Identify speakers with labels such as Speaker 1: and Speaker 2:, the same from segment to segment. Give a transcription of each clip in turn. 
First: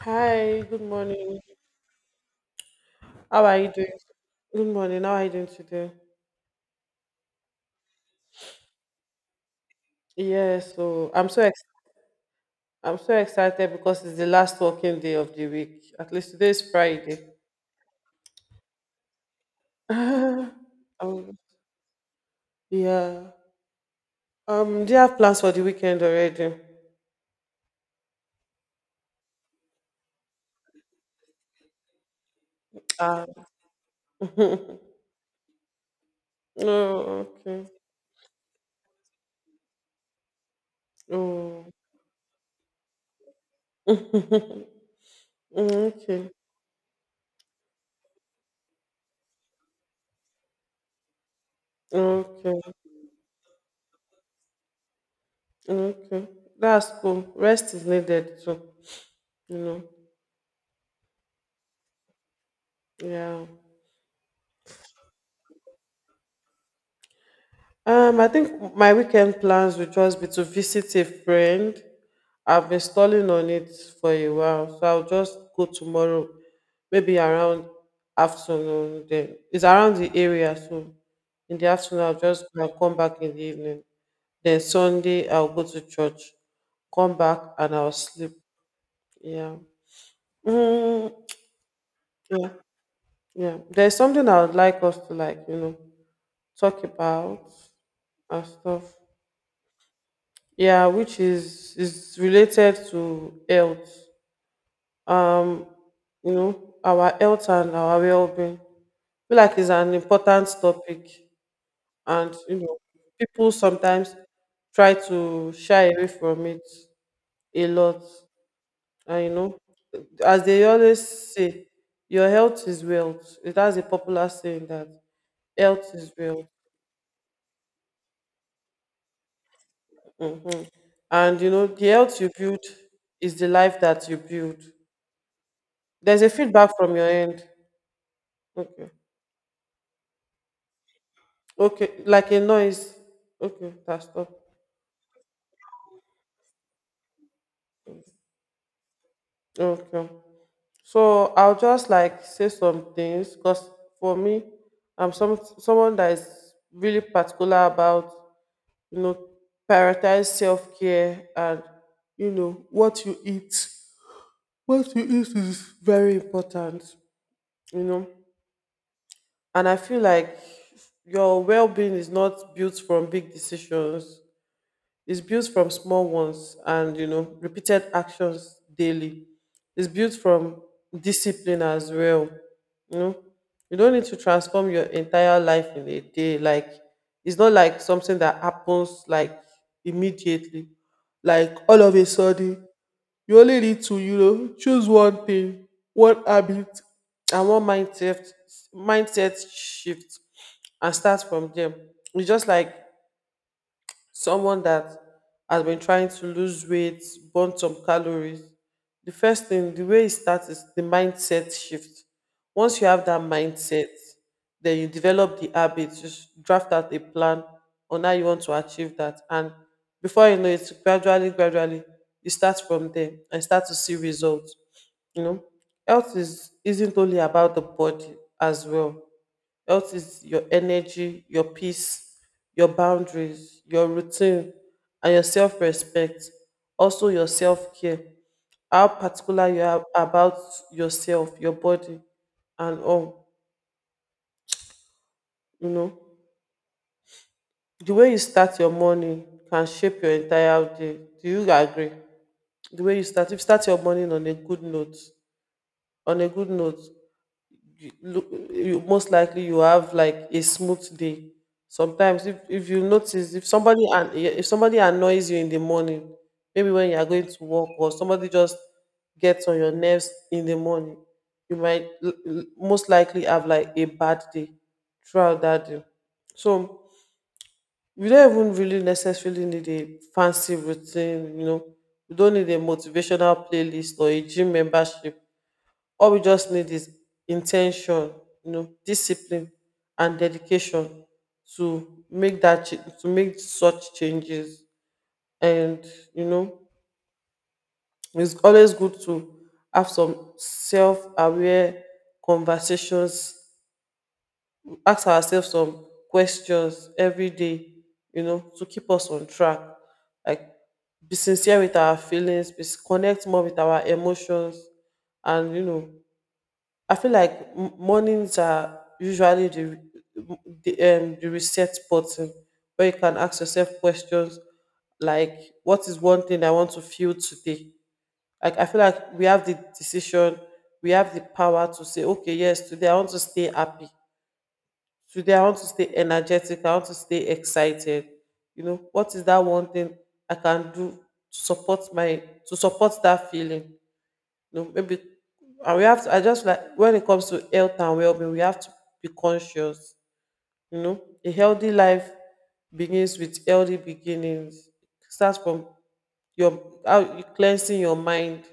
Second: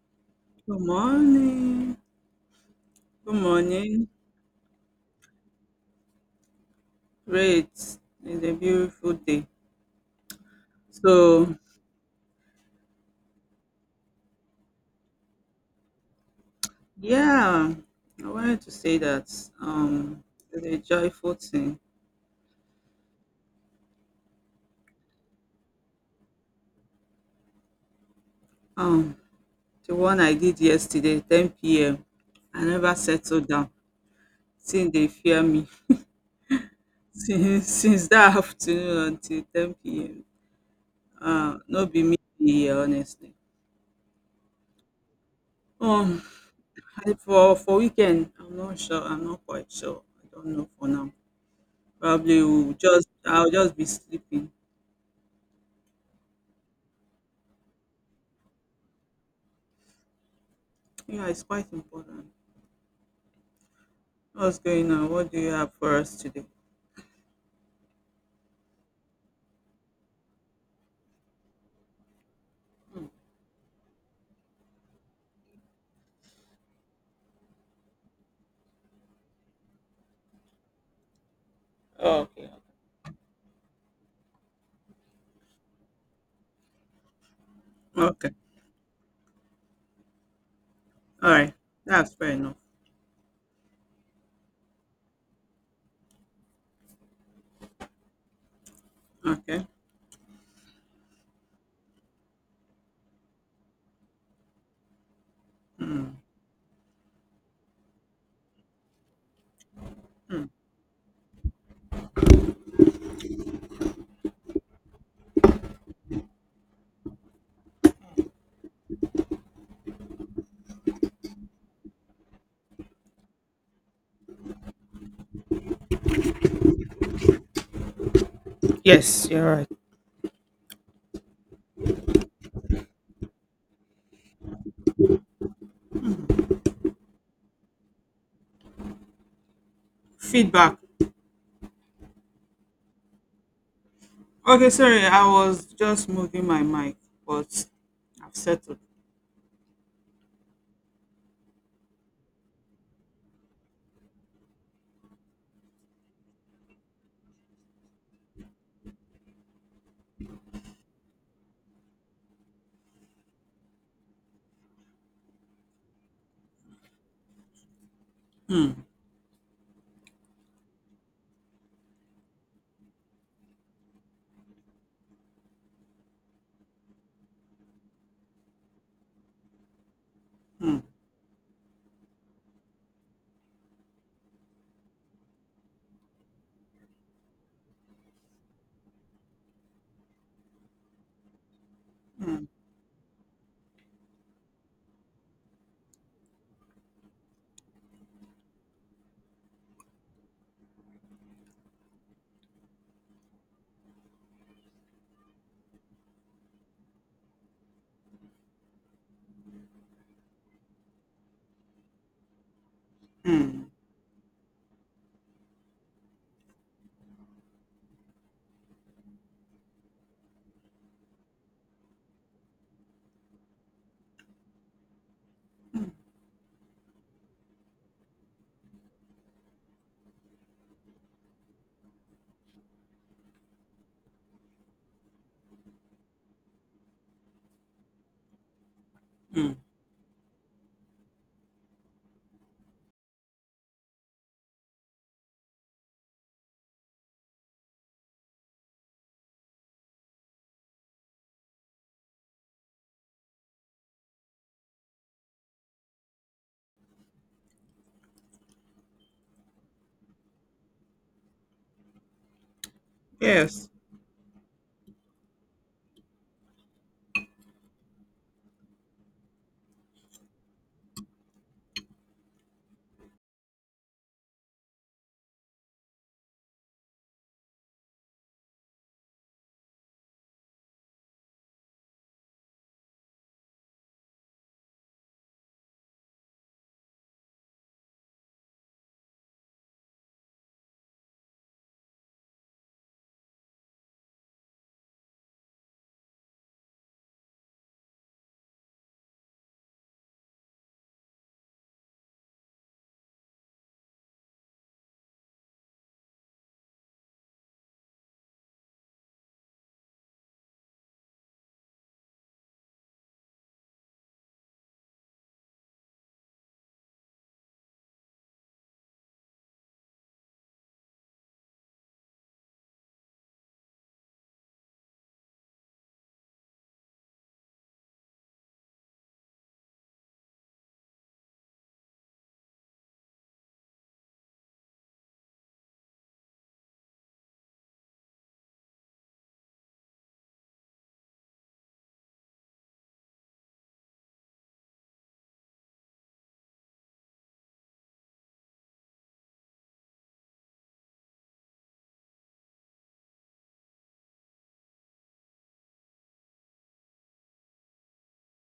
Speaker 1: Hi,
Speaker 2: Good
Speaker 1: good morning.
Speaker 2: morning. Good
Speaker 1: How are you doing?
Speaker 2: morning.
Speaker 1: Good morning. How are you doing today?
Speaker 2: Great. It's a beautiful day.
Speaker 1: Yeah, so I'm so
Speaker 2: So,
Speaker 1: ex- I'm so excited because it's the last working day of the week. At least today is Friday.
Speaker 2: yeah, I wanted to say that um,
Speaker 1: um,
Speaker 2: it's a joyful thing.
Speaker 1: yeah. Do you have plans for the weekend already?
Speaker 2: Um, the one I did yesterday, 10 p.m., I never settled
Speaker 1: Ah.
Speaker 2: down. Since they fear me,
Speaker 1: Oh,
Speaker 2: since,
Speaker 1: okay.
Speaker 2: since that afternoon until 10 p.m.,
Speaker 1: Oh.
Speaker 2: no be me here, honestly. Um,
Speaker 1: Okay.
Speaker 2: I, for weekend, I'm not sure. I'm not quite sure. I don't know for now. Probably
Speaker 1: Okay.
Speaker 2: will just I'll just be sleeping.
Speaker 1: Okay. That's cool. Rest is needed too. You know.
Speaker 2: Yeah, it's quite important.
Speaker 1: Yeah.
Speaker 2: What's going on? What do you have for us today?
Speaker 1: I think my weekend plans would just be to visit a friend. I've been stalling on it for a while, so I'll just go tomorrow, maybe around afternoon. Then it's around the area, so in the afternoon I'll
Speaker 2: Oh,
Speaker 1: just
Speaker 2: okay.
Speaker 1: go and come back in the evening. Then Sunday I'll go to church, come back and I'll
Speaker 2: Okay.
Speaker 1: sleep. Yeah. Mm,
Speaker 2: All right. That's fair
Speaker 1: yeah.
Speaker 2: enough.
Speaker 1: Yeah. There's something I would like us to, like, talk about and stuff.
Speaker 2: Okay.
Speaker 1: Yeah, which is related to health, um
Speaker 2: Hmm.
Speaker 1: you know, our health and our well-being. I feel like it's an important topic, and, you know, people sometimes try to shy away from it a lot. And, you know, as they always say, your health is wealth. It has a popular saying that health is wealth.
Speaker 2: Yes, you're right.
Speaker 1: And, you know, the health you build is the life that you build. There's a feedback from your end. Okay.
Speaker 2: Feedback.
Speaker 1: Okay, like a noise. Okay, that's stop.
Speaker 2: Okay, sorry, I was just moving my mic, but I've settled.
Speaker 1: Okay. So I'll just like say some things because for me, I'm some someone that is really particular about, you know, prioritize self care and, you know, what you eat. What you eat is very important, you know.
Speaker 2: Hmm.
Speaker 1: And I feel like your well being is not built from big decisions. It's built from small ones and, you know, repeated actions daily. It's built from
Speaker 2: Hmm.
Speaker 1: discipline as well. You know, you don't need to transform your entire life in a day. Like, it's not like something that happens like immediately, like all of a
Speaker 2: Hmm.
Speaker 1: sudden. You only need to, you know, choose one thing, one habit, and one mindset shift, and start from there. It's just like someone that has been trying to lose weight, burn some calories, the first thing, the way it starts is the mindset shift. Once you have that
Speaker 2: Hmm.
Speaker 1: mindset, then you develop the habits, just draft out a plan on how you want to achieve that. And before you know it, gradually, gradually, you start from there and start to see results. You know, health is isn't only about the body as well. Health is your energy, your peace, your boundaries, your routine, and your self respect. Also, your self care. How particular
Speaker 2: Hmm.
Speaker 1: you are about yourself, your body, and all. You know, the way you start your morning can shape your entire day. Do you agree? The way you start, if you start your morning on a good note, on a good note, you, look, you most likely you have like a smooth day. Sometimes, if you notice,
Speaker 2: Yes.
Speaker 1: if somebody annoys you in the morning, maybe when you are going to work, or somebody just gets on your nerves in the morning, you might most likely have like a bad day throughout that day. So you don't even really necessarily need a fancy routine. You know, you don't need a motivational playlist or a gym membership. All we just need is intention, you know, discipline and dedication to make to make such changes. And, you know, it's always good to have some self-aware conversations, ask ourselves some questions every day, you know, to keep us on track. Like, be sincere with our feelings, connect more with our emotions. And, you know, I feel like mornings are usually the reset button where you can ask yourself questions like, what is one thing I want to feel today? Like, I feel like we have the decision, we have the power to say, okay, yes, today I want to stay happy. Today I want to stay energetic. I want to stay excited. You know, what is that one thing I can do to support my, to support that feeling? No, maybe, and we have to I just like, when it comes to health and well being, we have to be conscious. You know, a healthy life begins with healthy beginnings. It starts from your how you cleansing your mind,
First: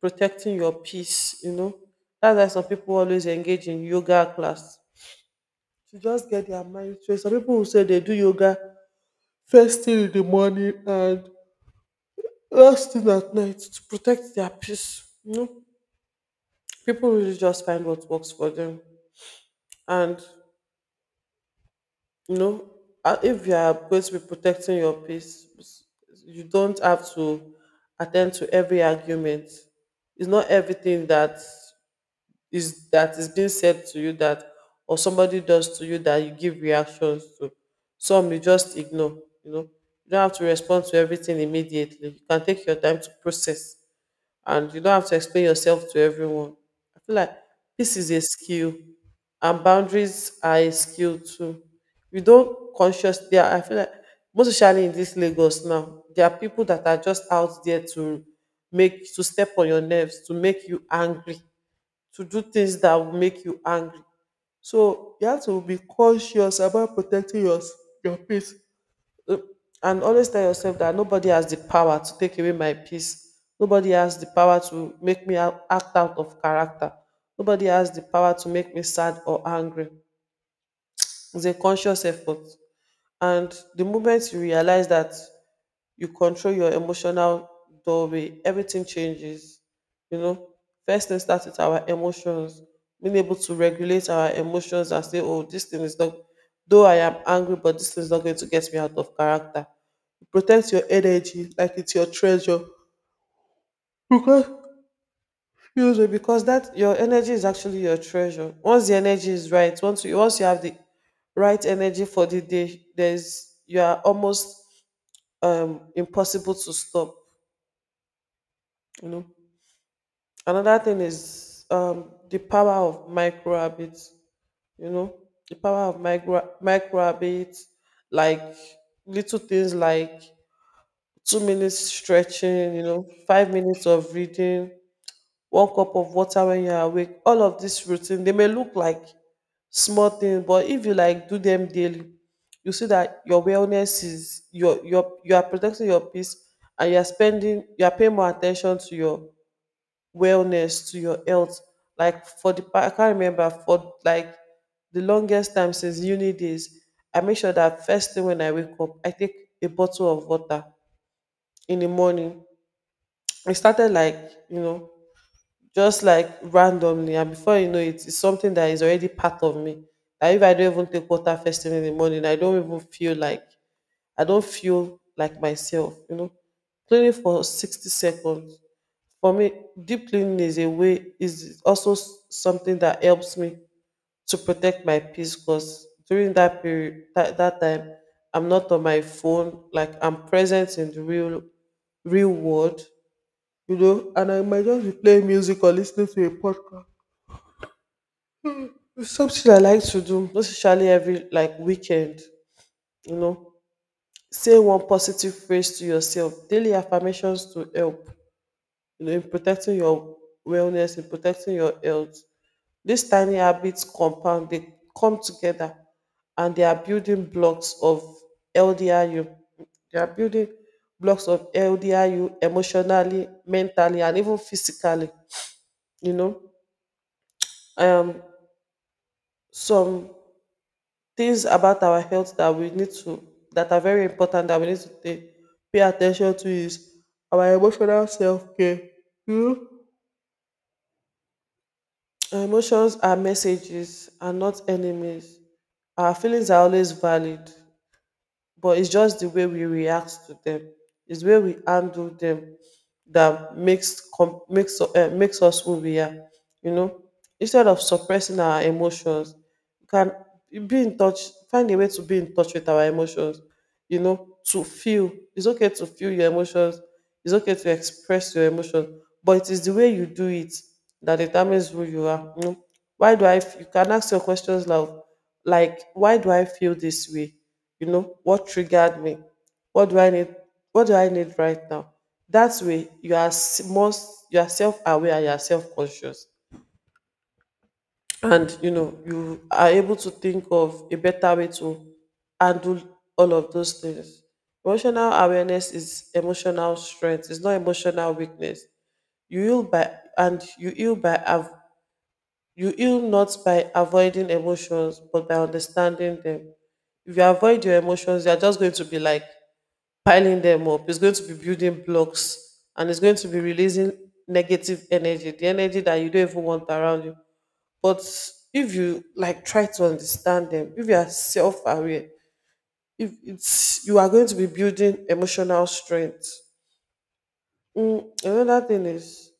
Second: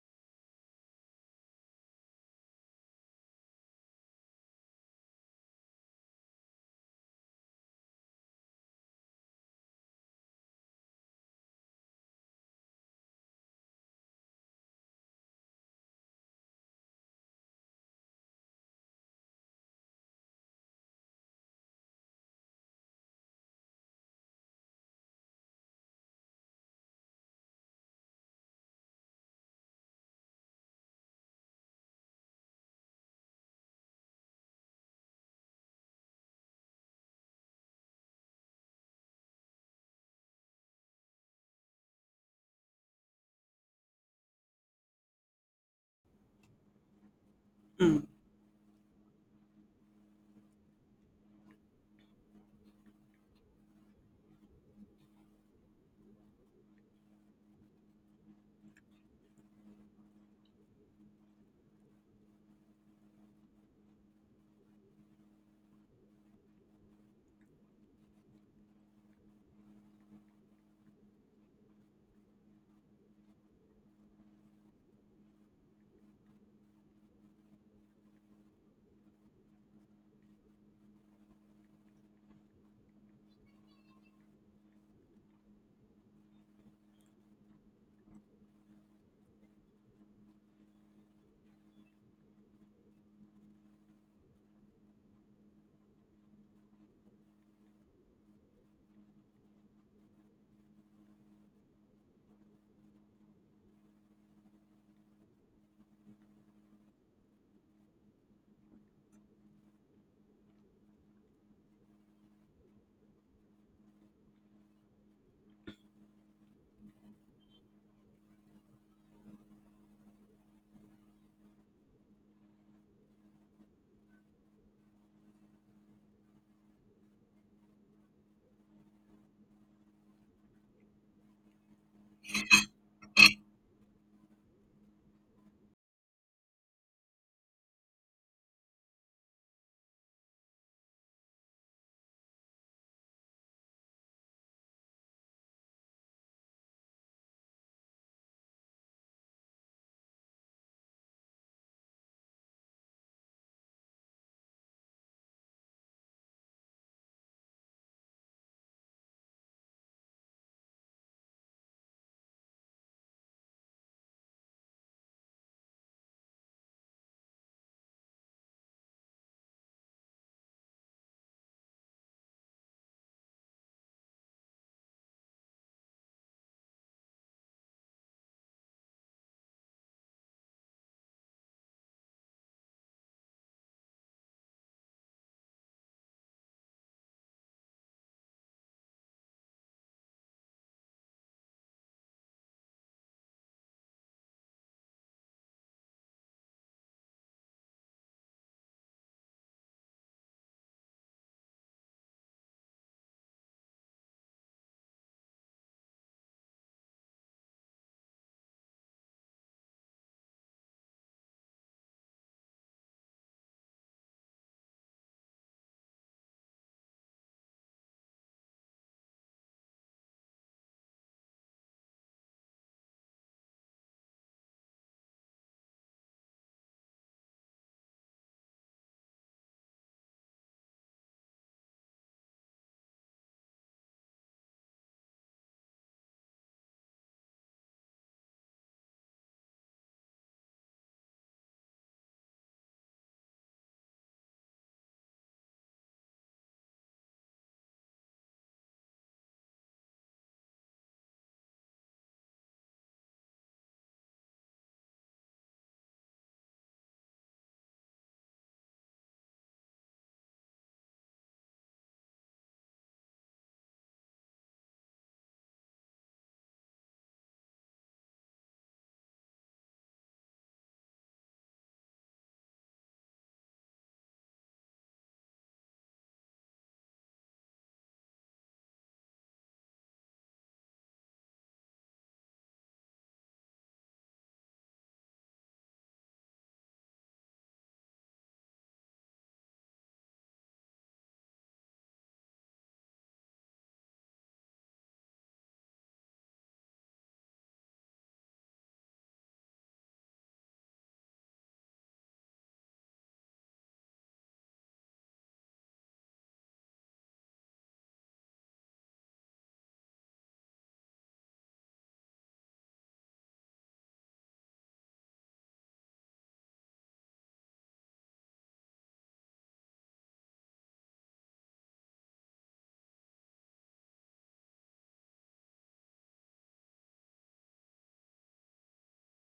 Speaker 1: protecting your peace, you know. That's why some people always engage in yoga class to just get their mind straight. Some people will say they do yoga first thing in the morning and last thing at night to protect their peace. You know, people really just find what works for them. And, you know, if you are going to be protecting your peace, you don't have to attend to every argument. It's not everything that is being said to you that, or somebody does to you, that you give reactions to. Some you just ignore, you know. You don't have to respond to everything immediately, you can take your time to process. And you don't have to explain yourself to everyone. I feel like this
Speaker 2: Hmm.
Speaker 1: is a skill, and boundaries are a skill too. We don't consciously. Yeah, I feel like most especially in this Lagos now, there are people that are just out there to make to step on your nerves, to make you angry, to do things that will make you angry. So you have to be conscious about protecting your peace. uh, and always tell yourself that nobody has the power to take away my peace. Nobody has the power to make act out of character. Nobody has the power to make me sad or angry. It's a conscious effort. And the moment you realize that you control your emotional doorway, everything changes. You know, first thing starts with our emotions, being able to regulate our emotions and say, oh, this thing is not, though I am angry, but this thing is not going to get me out of character. Protect your energy like it's your treasure, because, excuse me, because that your energy is actually your treasure. Once the energy is right, once you have the right energy for the day, there's, you are almost impossible to stop, you know. Another thing is, the power of micro habits, you know, the power of micro habits. Like, little things like 2 minutes stretching, you know, 5 minutes of reading, one cup of water when you're awake. All of this routine, they may look like small things, but if you like do them daily, you see that your wellness is you are protecting your peace, and you are spending you are paying more attention to your wellness, to your health. Like, I can't remember for like the longest time since uni days, I make sure that first thing when I wake up, I take a bottle of water in the morning. It started like, you know, just like randomly, and before you know it, it's something that is already part of me, that if I don't even take water first thing in the morning, I don't even feel like, I don't feel like myself, you know. Cleaning for 60 seconds, for me, deep cleaning is a way is also s- something that helps me to protect my peace, because during that period, that time, I'm not on my phone, like I'm present in the real world, you know. And I might just be playing music or listening to a podcast. It's something I like to do, not especially every like weekend, you know. Say one positive phrase to yourself. Daily affirmations to help, you know, in protecting your wellness, in protecting your health. These tiny habits compound, they come together, and they are building blocks of LDRU. They are building blocks of LDRU emotionally, mentally, and even physically, you know. Um some things about our health that we need to, that are very important, that we need to take, pay attention to is our emotional self care. Our emotions are messages and not enemies. Our feelings are always valid, but it's just the way we react to them. It's the way we handle them that makes, makes us who we are. You know, instead of suppressing our emotions, you can be in touch. Find a way to be in touch with our emotions, you know, to feel. It's okay to feel your emotions. It's okay to express your emotion, but it is the way you do it that determines who you are. You know, why do I? F- you can ask your questions like, why do I feel this way? You know, what triggered me? What do I need? What do I need right now? That way, you are s- most you are self aware. You are self conscious, and you know you are able to think of a better way to handle all of those things. Emotional awareness is emotional strength, it's not emotional weakness. you heal by you heal you heal not by avoiding emotions but by understanding them. If you avoid your emotions, you're just going to be like piling them up. It's going to be building blocks, and it's going to be releasing negative energy, the energy that you don't even want around you. But if you like try to understand them, if you are self-aware, if it's you are going to be building emotional strength. Another thing is,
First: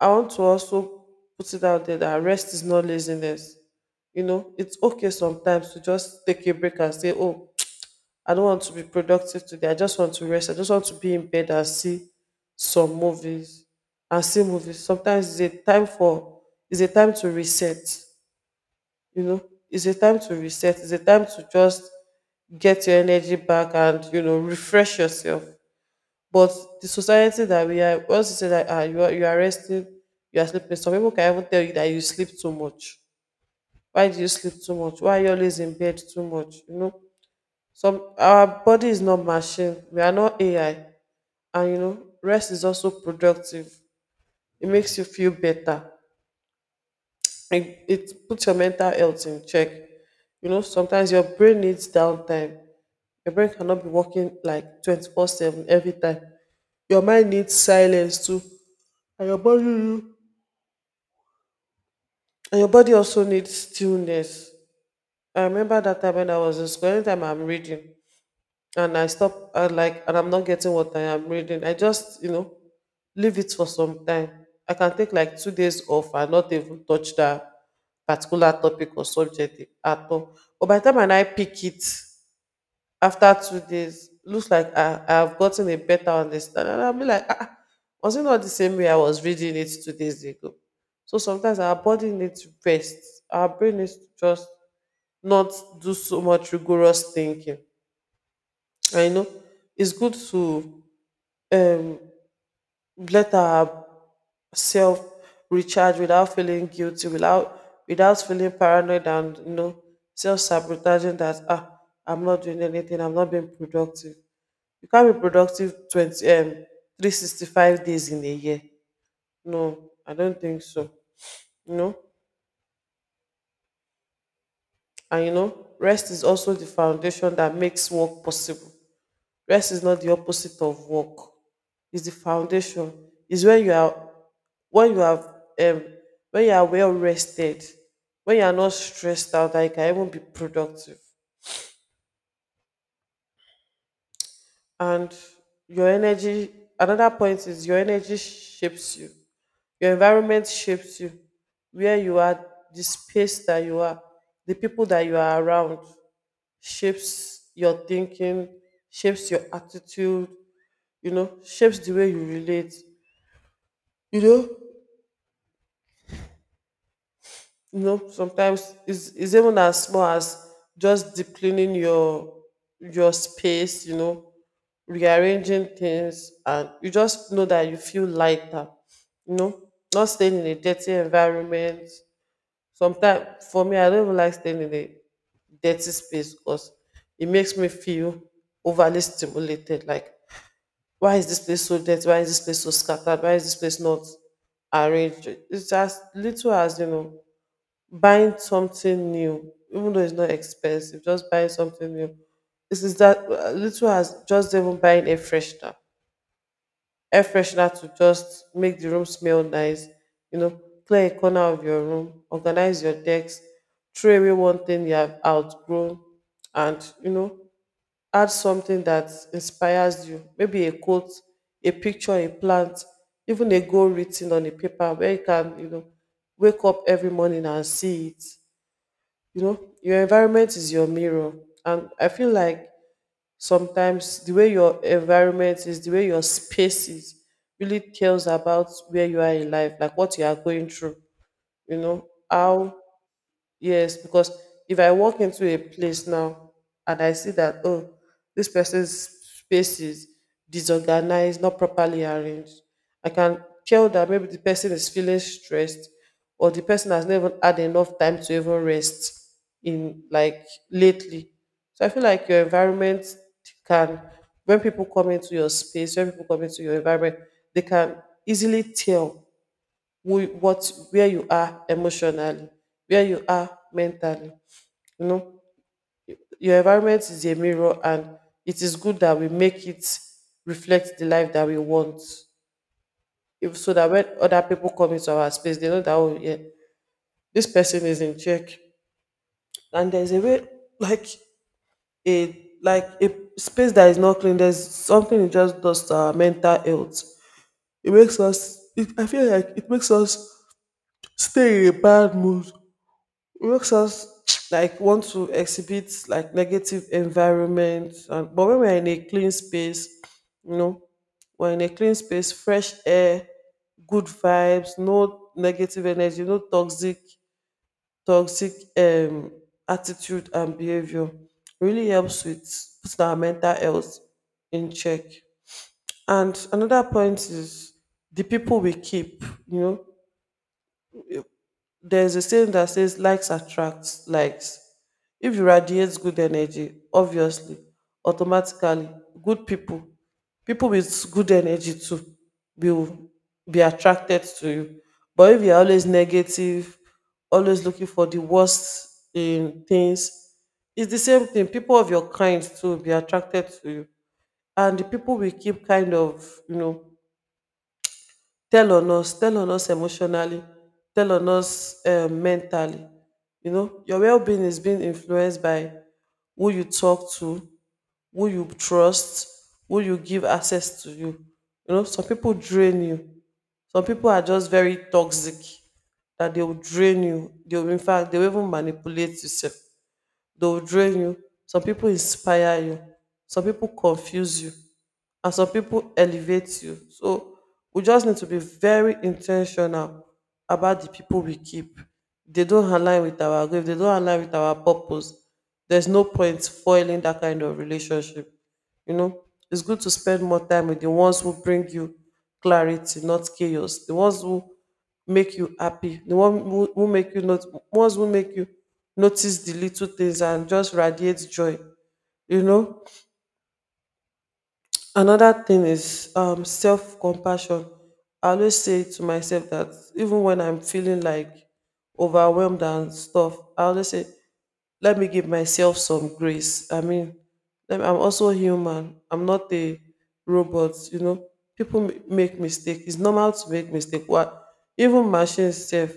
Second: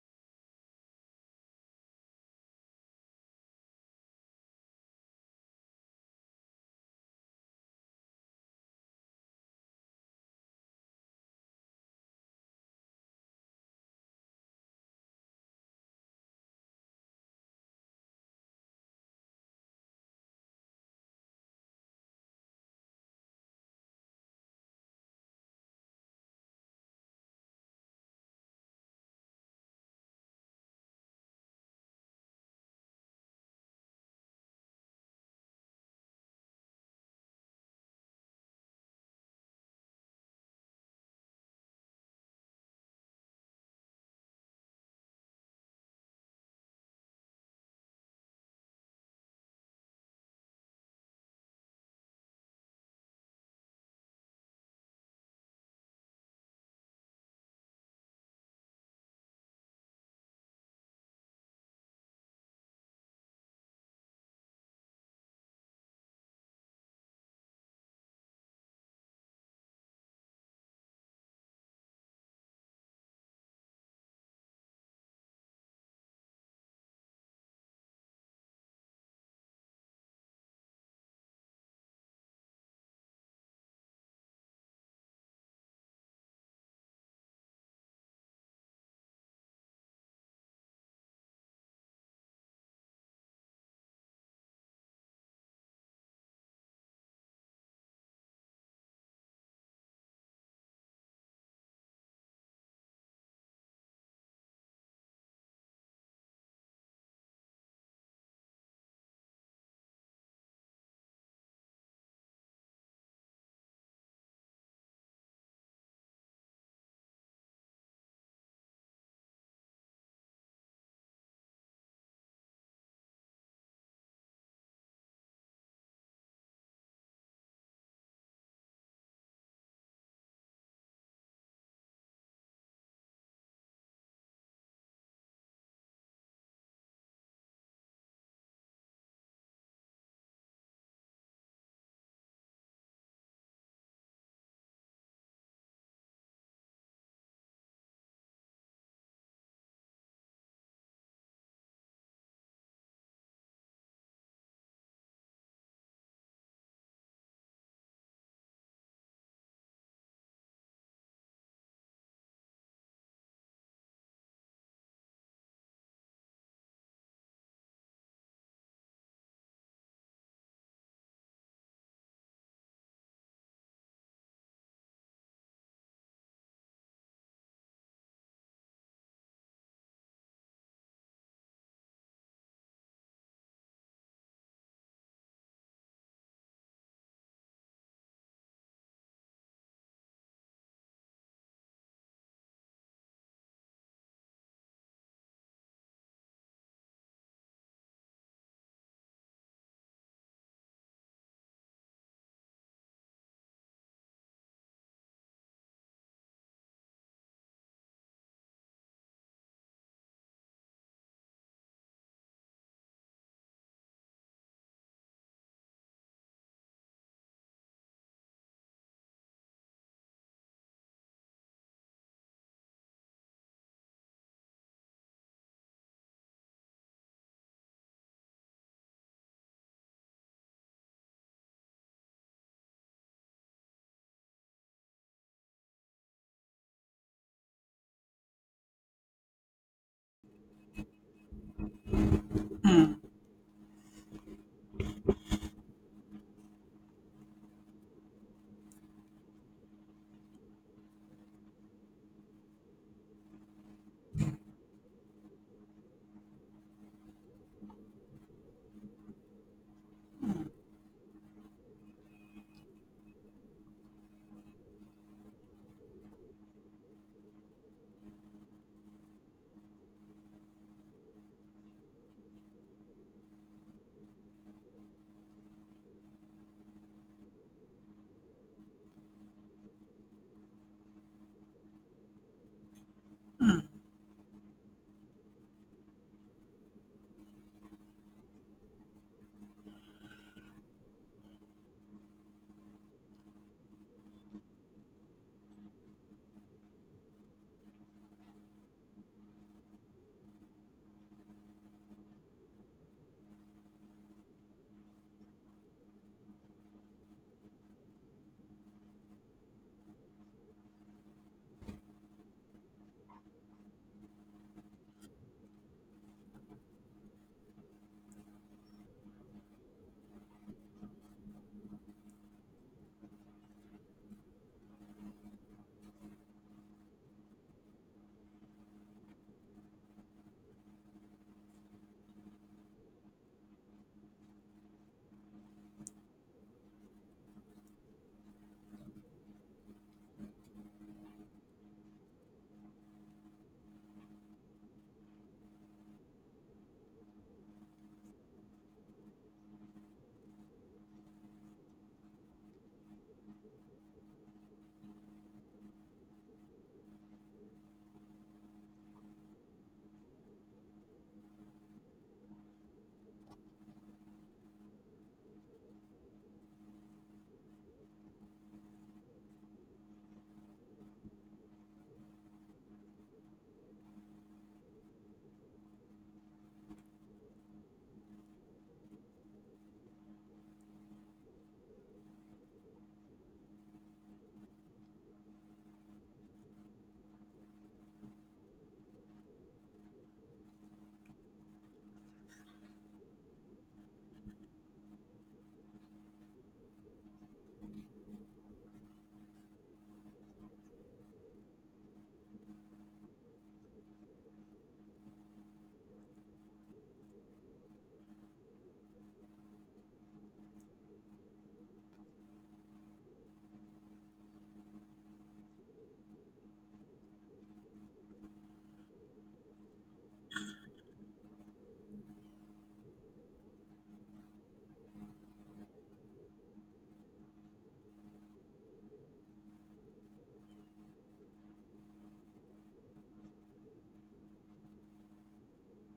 Speaker 1: I want to also put it out there that rest is not laziness. You know, it's okay sometimes to just take a break and say, oh, I don't want to be productive today, I just want to rest, I just want to be in bed and see some movies. And see movies Sometimes it's a time to reset. You know, it's a time to reset, it's a time to just get your energy back and you know refresh yourself. But the society that we are, once you say that ah you are resting, you are sleeping, some people can even tell you that you sleep too much. Why do you sleep too much? Why are you always in bed too much? You know, some our body is not machine, we are not AI. And you know, rest is also productive. It makes you feel better. It puts your mental health in check. You know, sometimes your brain needs downtime. Your brain cannot be working like 24/7 every time. Your mind needs silence too, and your body also needs stillness. I remember that time when I was in school. Anytime I'm reading and I stop, I like, and I'm not getting what I am reading, I just you know leave it for some time. I can take like 2 days off and not even touch that particular topic or subject at all. But by the time and I pick it after 2 days, looks like I've gotten a better understanding. And I'll be like, ah, ah, was it not the same way I was reading it 2 days ago? So sometimes our body needs to rest. Our brain needs to just not do so much rigorous thinking. I know, it's good to um, let ourselves recharge without feeling guilty, without feeling paranoid and you know self sabotaging that, ah, I'm not doing anything, I'm not being productive. You can't be productive twenty 365 days in a year. No, I don't think so. You know, and you know, rest is also the foundation that makes work possible. Rest is not the opposite of work. It's the foundation. It's when you are, when you have um when you are well rested, when you are not stressed out, that you can even be productive. And your energy Another point is, your energy shapes you, your environment shapes you. Where you are, the space that you are, the people that you are around shapes your thinking, shapes your attitude, you know, shapes the way you relate. You know, you know, sometimes it's even as small as just deep cleaning your space, you know, rearranging things, and you just know that you feel lighter. You know, not staying in a dirty environment. Sometimes, for me, I don't even like staying in a dirty space because it makes me feel overly stimulated, like why is this place so dirty, why is this place so scattered, why is this place not arranged. It's as little as, you know, buying something new even though it's not expensive, just buying something new. This is that little as just even buying a fresh tap air freshener to just make the room smell nice. You know, clear a corner of your room, organize your desk, throw away one thing you have outgrown, and you know, add something that inspires you, maybe a quote, a picture, a plant, even a goal written on a paper where you can you know wake up every morning and see it. You know, your environment is your mirror, and I feel like sometimes the way your environment is, the way your space is, really tells about where you are in life, like what you are going through, you know, how. Yes, because if I walk into a place now and I see that, oh, this person's space is disorganized, not properly arranged, I can tell that maybe the person is feeling stressed or the person has never had enough time to even rest in like lately. So I feel like your environment can, when people come into your space, when people come into your environment, they can easily tell who what where you are emotionally, where you are mentally. You know, your environment is a mirror, and it is good that we make it reflect the life that we want, if, so that when other people come into our space, they know that, oh yeah, this person is in check. And there's a way, like like a space that is not clean, there's something it just does to our mental health. It makes us, I feel like it makes us stay in a bad mood. It makes us like want to exhibit like negative environment. And but when we're in a clean space, you know, we're in a clean space, fresh air, good vibes, no negative energy, no toxic toxic um attitude and behavior, really helps with putting our mental health in check. And another point is, the people we keep. You know, there's a saying that says likes attracts likes. If you radiate good energy, obviously, automatically, good people, people with good energy too, will be attracted to you. But if you're always negative, always looking for the worst in things, it's the same thing. People of your kind too will be attracted to you. And the people will keep kind of, you know, tell on us emotionally, tell on us mentally. You know, your well-being is being influenced by who you talk to, who you trust, who you give access to you. You know, some people drain you, some people are just very toxic that they will drain you, they will, in fact, they will even manipulate yourself, they will drain you. Some people inspire you, some people confuse you, and some people elevate you. So we just need to be very intentional about the people we keep. They don't align with our goal, if they don't align with our purpose, there's no point foiling that kind of relationship. You know, it's good to spend more time with the ones who bring you clarity, not chaos. The ones who make you happy, the one who make you not ones who make you notice the little things and just radiate joy. You know, another thing is self compassion. I always say to myself that even when I'm feeling like overwhelmed and stuff, I always say, let me give myself some grace. I mean, I'm also human. I'm not a robot. You know, people make mistakes. It's normal to make mistakes. What, even machines self,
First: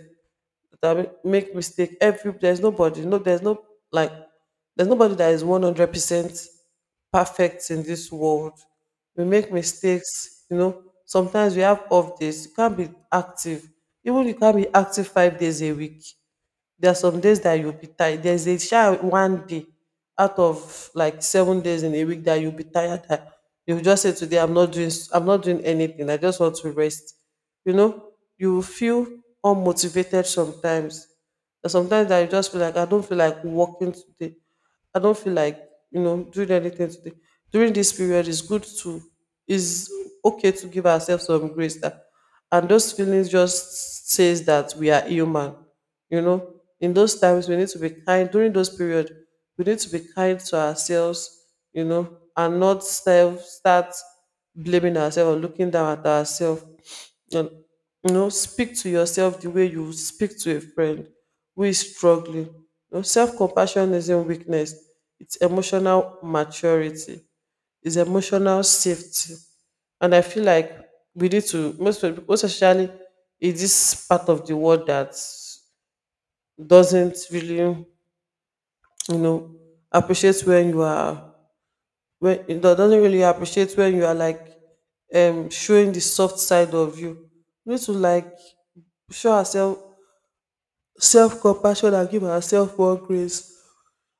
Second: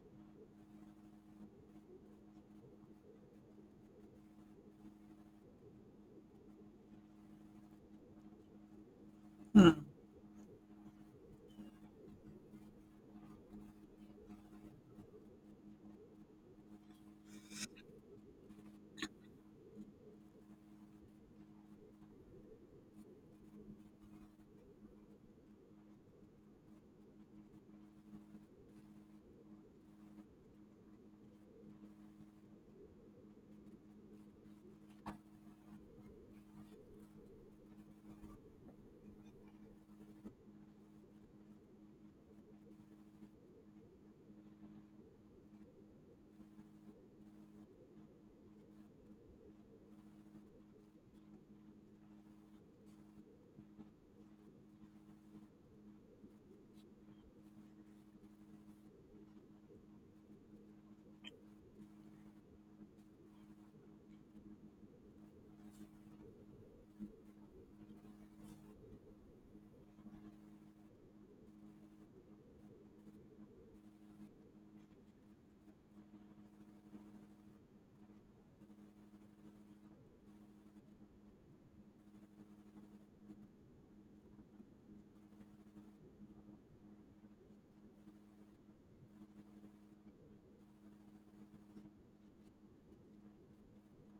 Speaker 1: that we make mistake every, there's nobody, no, there's no like, there's nobody that is 100% perfect in this world. We make
Speaker 2: Hmm.
Speaker 1: mistakes. You know, sometimes we have off days, you can't be active, even you can't be active 5 days a week. There are some days that you'll be tired. There's a shy one day out of like 7 days in a week that you'll be tired. That you'll just say today, I'm not doing, I'm not doing anything. I just want to rest. You know, you will feel unmotivated sometimes. There's sometimes that you just feel like I don't feel like working today. I don't feel like you know doing anything today. During this period, it's good to is okay to give ourselves some grace, and those feelings just says that we are human you know in those times we need to be kind during those period. We need to be kind to ourselves, and not self start blaming ourselves or looking down at ourselves. And speak to yourself the way you speak to a friend who is struggling. Self-compassion isn't weakness, it's emotional maturity, it's emotional safety. And I feel like we need to most people, especially in this part of the world, that doesn't really you know appreciate when you are when it do- doesn't really appreciate when you are showing the soft side of you. We need to like show ourselves self-compassion and give ourselves one grace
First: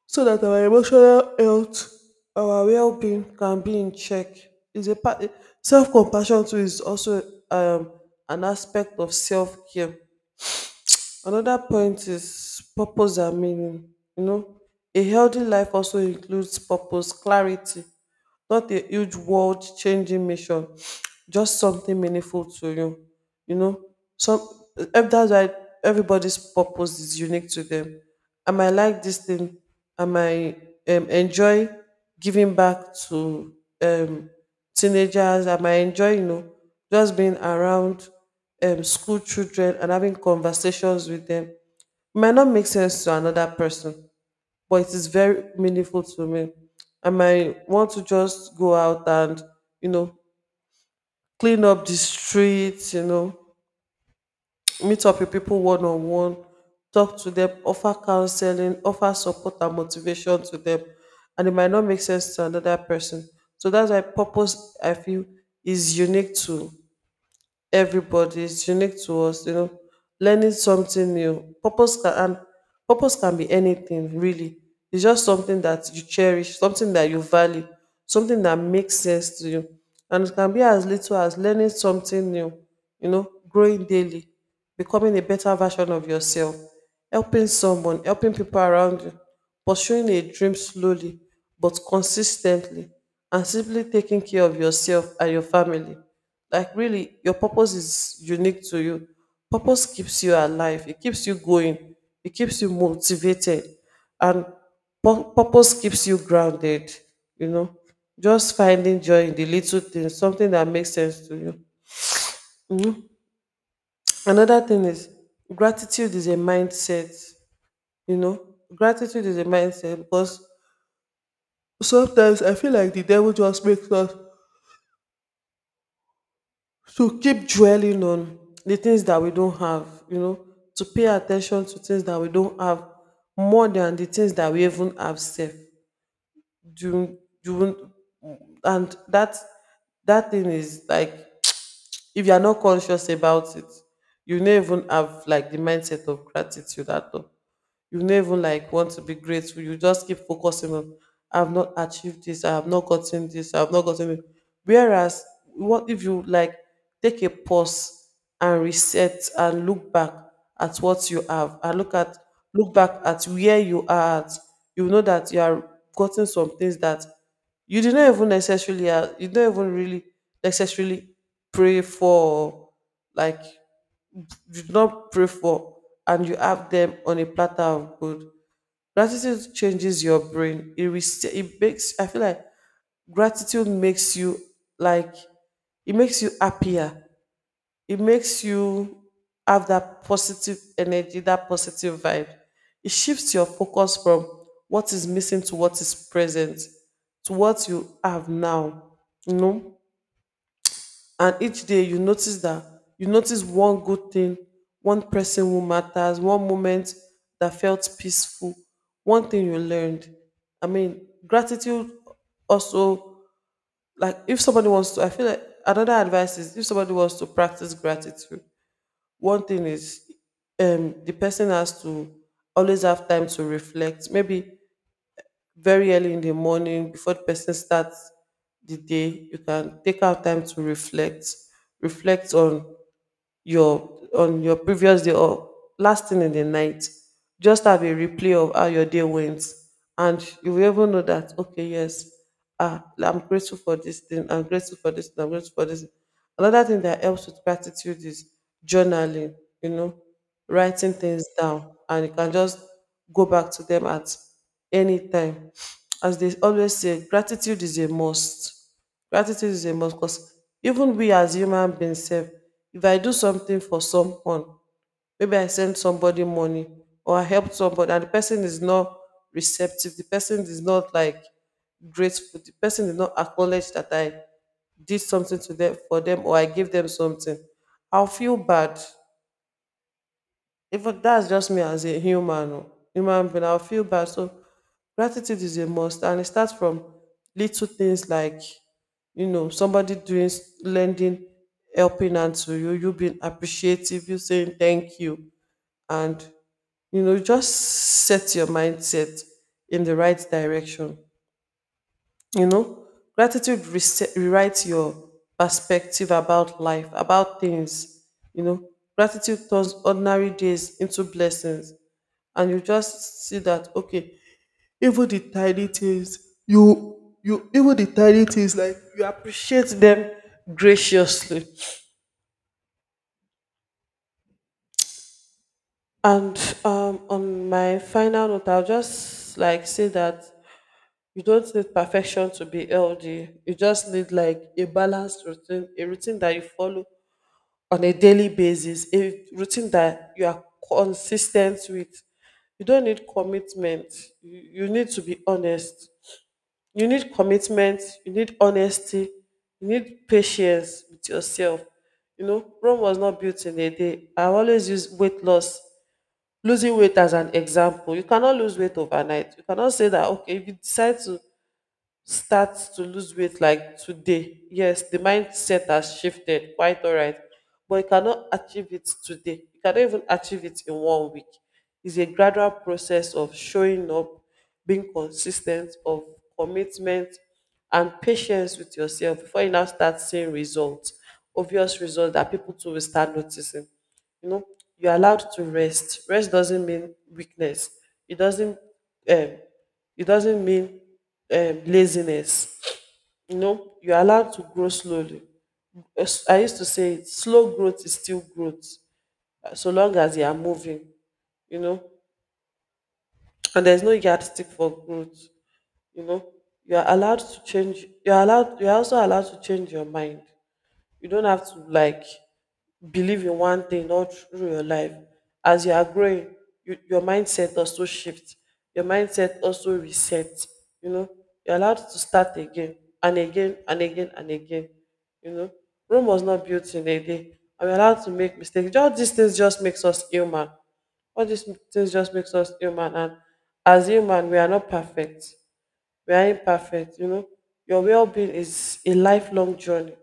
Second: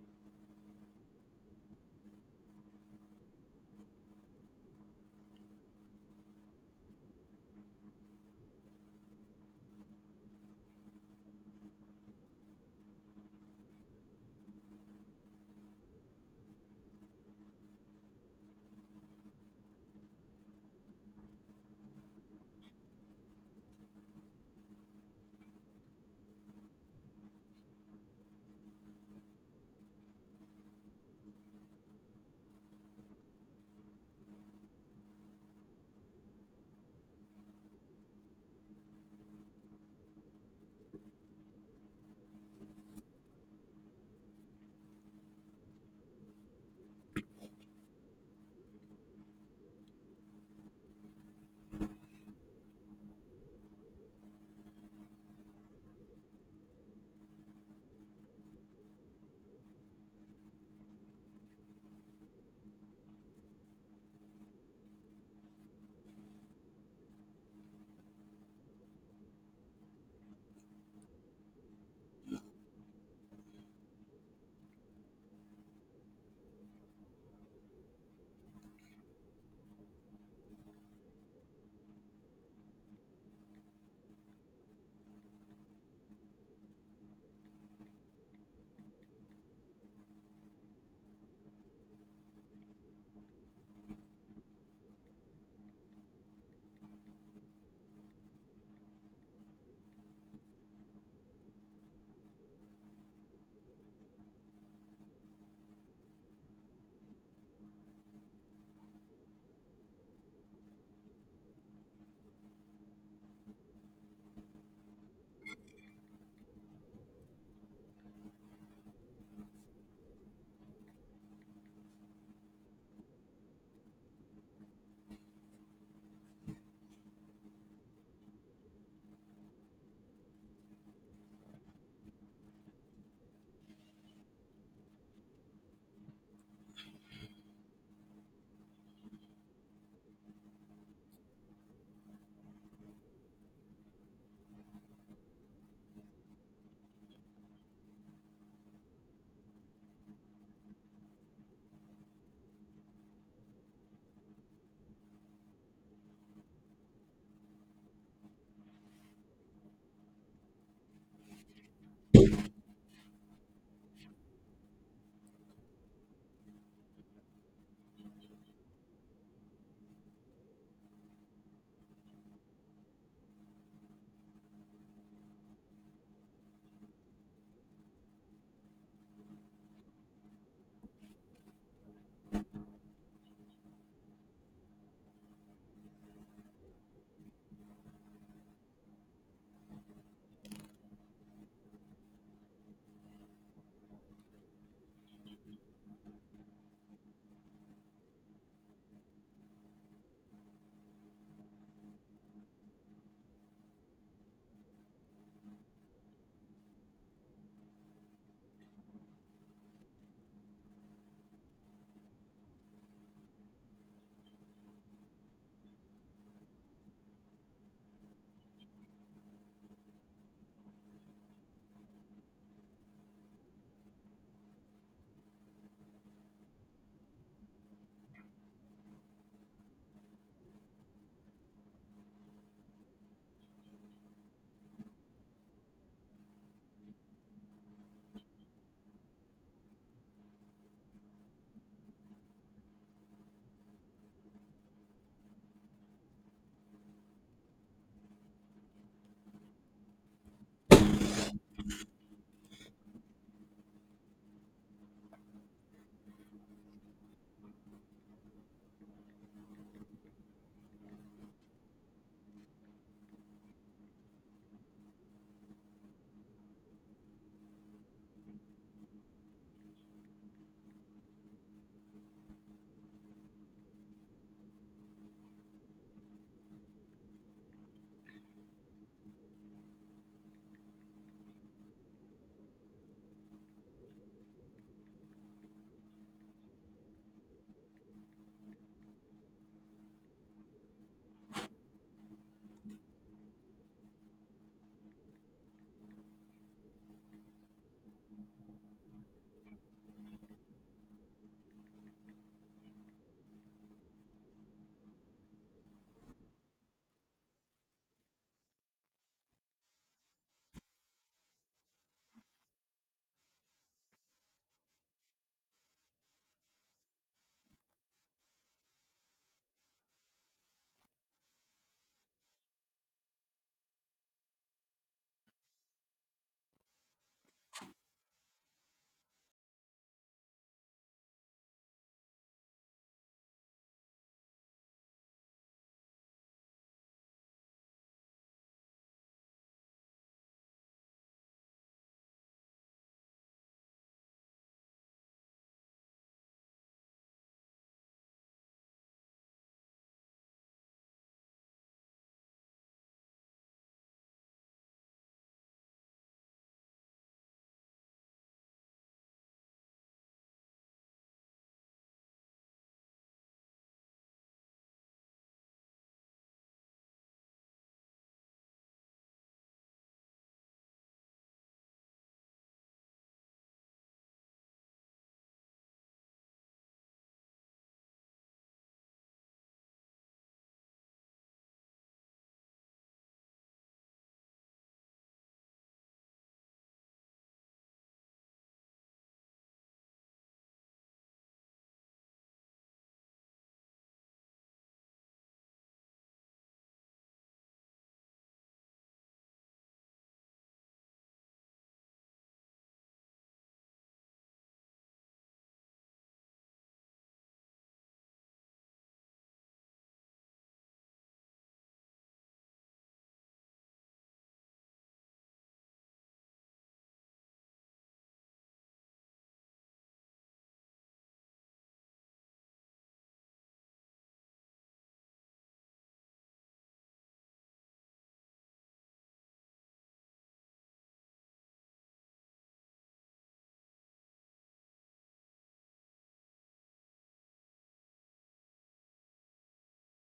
Speaker 1: so that our emotional health, our well-being, can be in check. Is a part Self-compassion too is also um an aspect of self-care. Another point is purpose and meaning. You know, a healthy life also includes purpose, clarity, not a huge world changing mission, just something meaningful to you some that's why everybody's purpose is unique to them. I might like this thing. I might enjoy giving back to um, teenagers. I might enjoy just being around school children and having conversations with them. It might not make sense to another person, but it is very meaningful to me. I might want to just go out and, you know, clean up the streets, meet up with people one on one, talk to them, offer counseling, offer support and motivation to them. And it might not make sense to another person. So that's why purpose, I feel, is unique to everybody. It's unique to us. Learning something new. Purpose can be anything, really. It's just something that you cherish, something that you value, something that makes sense to you. And it can be as little as learning something new, growing daily, becoming a better version of yourself, helping someone, helping people around you, pursuing a dream slowly but consistently, and simply taking care of yourself and your family. Like really, your purpose is unique to you. Purpose keeps you alive. It keeps you going. It keeps you motivated, and purpose keeps you grounded. You know, just finding joy in the little things, something that makes sense to you. Mhm. Another thing is gratitude is a mindset, you know. Gratitude is a mindset because sometimes I feel like the devil just makes us to keep dwelling on the things that we don't have, to pay attention to things that we don't have more than the things that we even have safe. Do do and That thing is like, if you are not conscious about it, you never even have like the mindset of gratitude at all. You no even like want to be grateful. You just keep focusing on I have not achieved this, I have not gotten this, I have not gotten it. Whereas, what if you like take a pause and reset and look back at what you have, and look back at where you are at? You know that you are gotten some things that you did not even necessarily you don't even really necessarily pray for. Like you did not pray for, and you have them on a platter of good. Gratitude changes your brain. It rest- it makes I feel like gratitude makes you, like, it makes you happier. It makes you have that positive energy, that positive vibe. It shifts your focus from what is missing to what is present, to what you have now. You know? And each day you notice that, you notice one good thing, one person who matters, one moment that felt peaceful, one thing you learned. I mean, gratitude also, like, if somebody wants to I feel like another advice is, if somebody wants to practice gratitude, one thing is the person has to always have time to reflect. Maybe very early in the morning before the person starts the day, you can take out time to reflect. Reflect on your, on your previous day, or last thing in the night, just have a replay of how your day went, and you will even know that, okay, yes, ah, I'm grateful for this thing, I'm grateful for this thing, I'm grateful for this. Another thing that helps with gratitude is journaling you know Writing things down, and you can just go back to them at any time. As they always say, gratitude is a must. Gratitude is a must because even we as human beings self, if I do something for someone, maybe I send somebody money or I help somebody, and the person is not receptive, the person is not like grateful, the person did not acknowledge that I did something to them, for them, or I gave them something, I'll feel bad. Even that's just me as a human being. I'll feel bad. So gratitude is a must, and it starts from little things, like somebody doing lending helping hand to you, you being appreciative, you saying thank you, and just set your mindset in the right direction. You know, Gratitude reset, rewrites your perspective about life, about things. You know, Gratitude turns ordinary days into blessings, and you just see that, okay, even the tiny things, you you even the tiny things, like you appreciate them graciously. And on my final note, I'll just like say that you don't need perfection to be healthy. You just need like a balanced routine, a routine that you follow on a daily basis, a routine that you are consistent with. You don't need commitment You, you need to be honest. You need commitment, you need honesty, you need patience with yourself. You know, Rome was not built in a day. I always use weight loss, losing weight, as an example. You cannot lose weight overnight. You cannot say that, okay, if you decide to start to lose weight like today. Yes, the mindset has shifted, quite all right. But you cannot achieve it today. You cannot even achieve it in one week. It's a gradual process of showing up, being consistent, of commitment and patience with yourself before you now start seeing results, obvious results that people too will start noticing. You know, you're allowed to rest. Rest doesn't mean weakness. It doesn't um, it doesn't mean laziness. You know, you're allowed to grow slowly. As I used to say, slow growth is still growth, so long as you are moving, you know, and there's no yardstick for growth, you know. You are allowed to you're also allowed to change your mind. You don't have to like believe in one thing all through your life. As you are growing, your mindset also shift, your mindset also reset, you know. You're allowed to start again and again and again and again, you know. Rome was not built in a day, and we're allowed to make mistakes. All these things just makes us human. All these things just makes us human and As human, we are not perfect, we are imperfect, you know. Your well-being is a lifelong journey.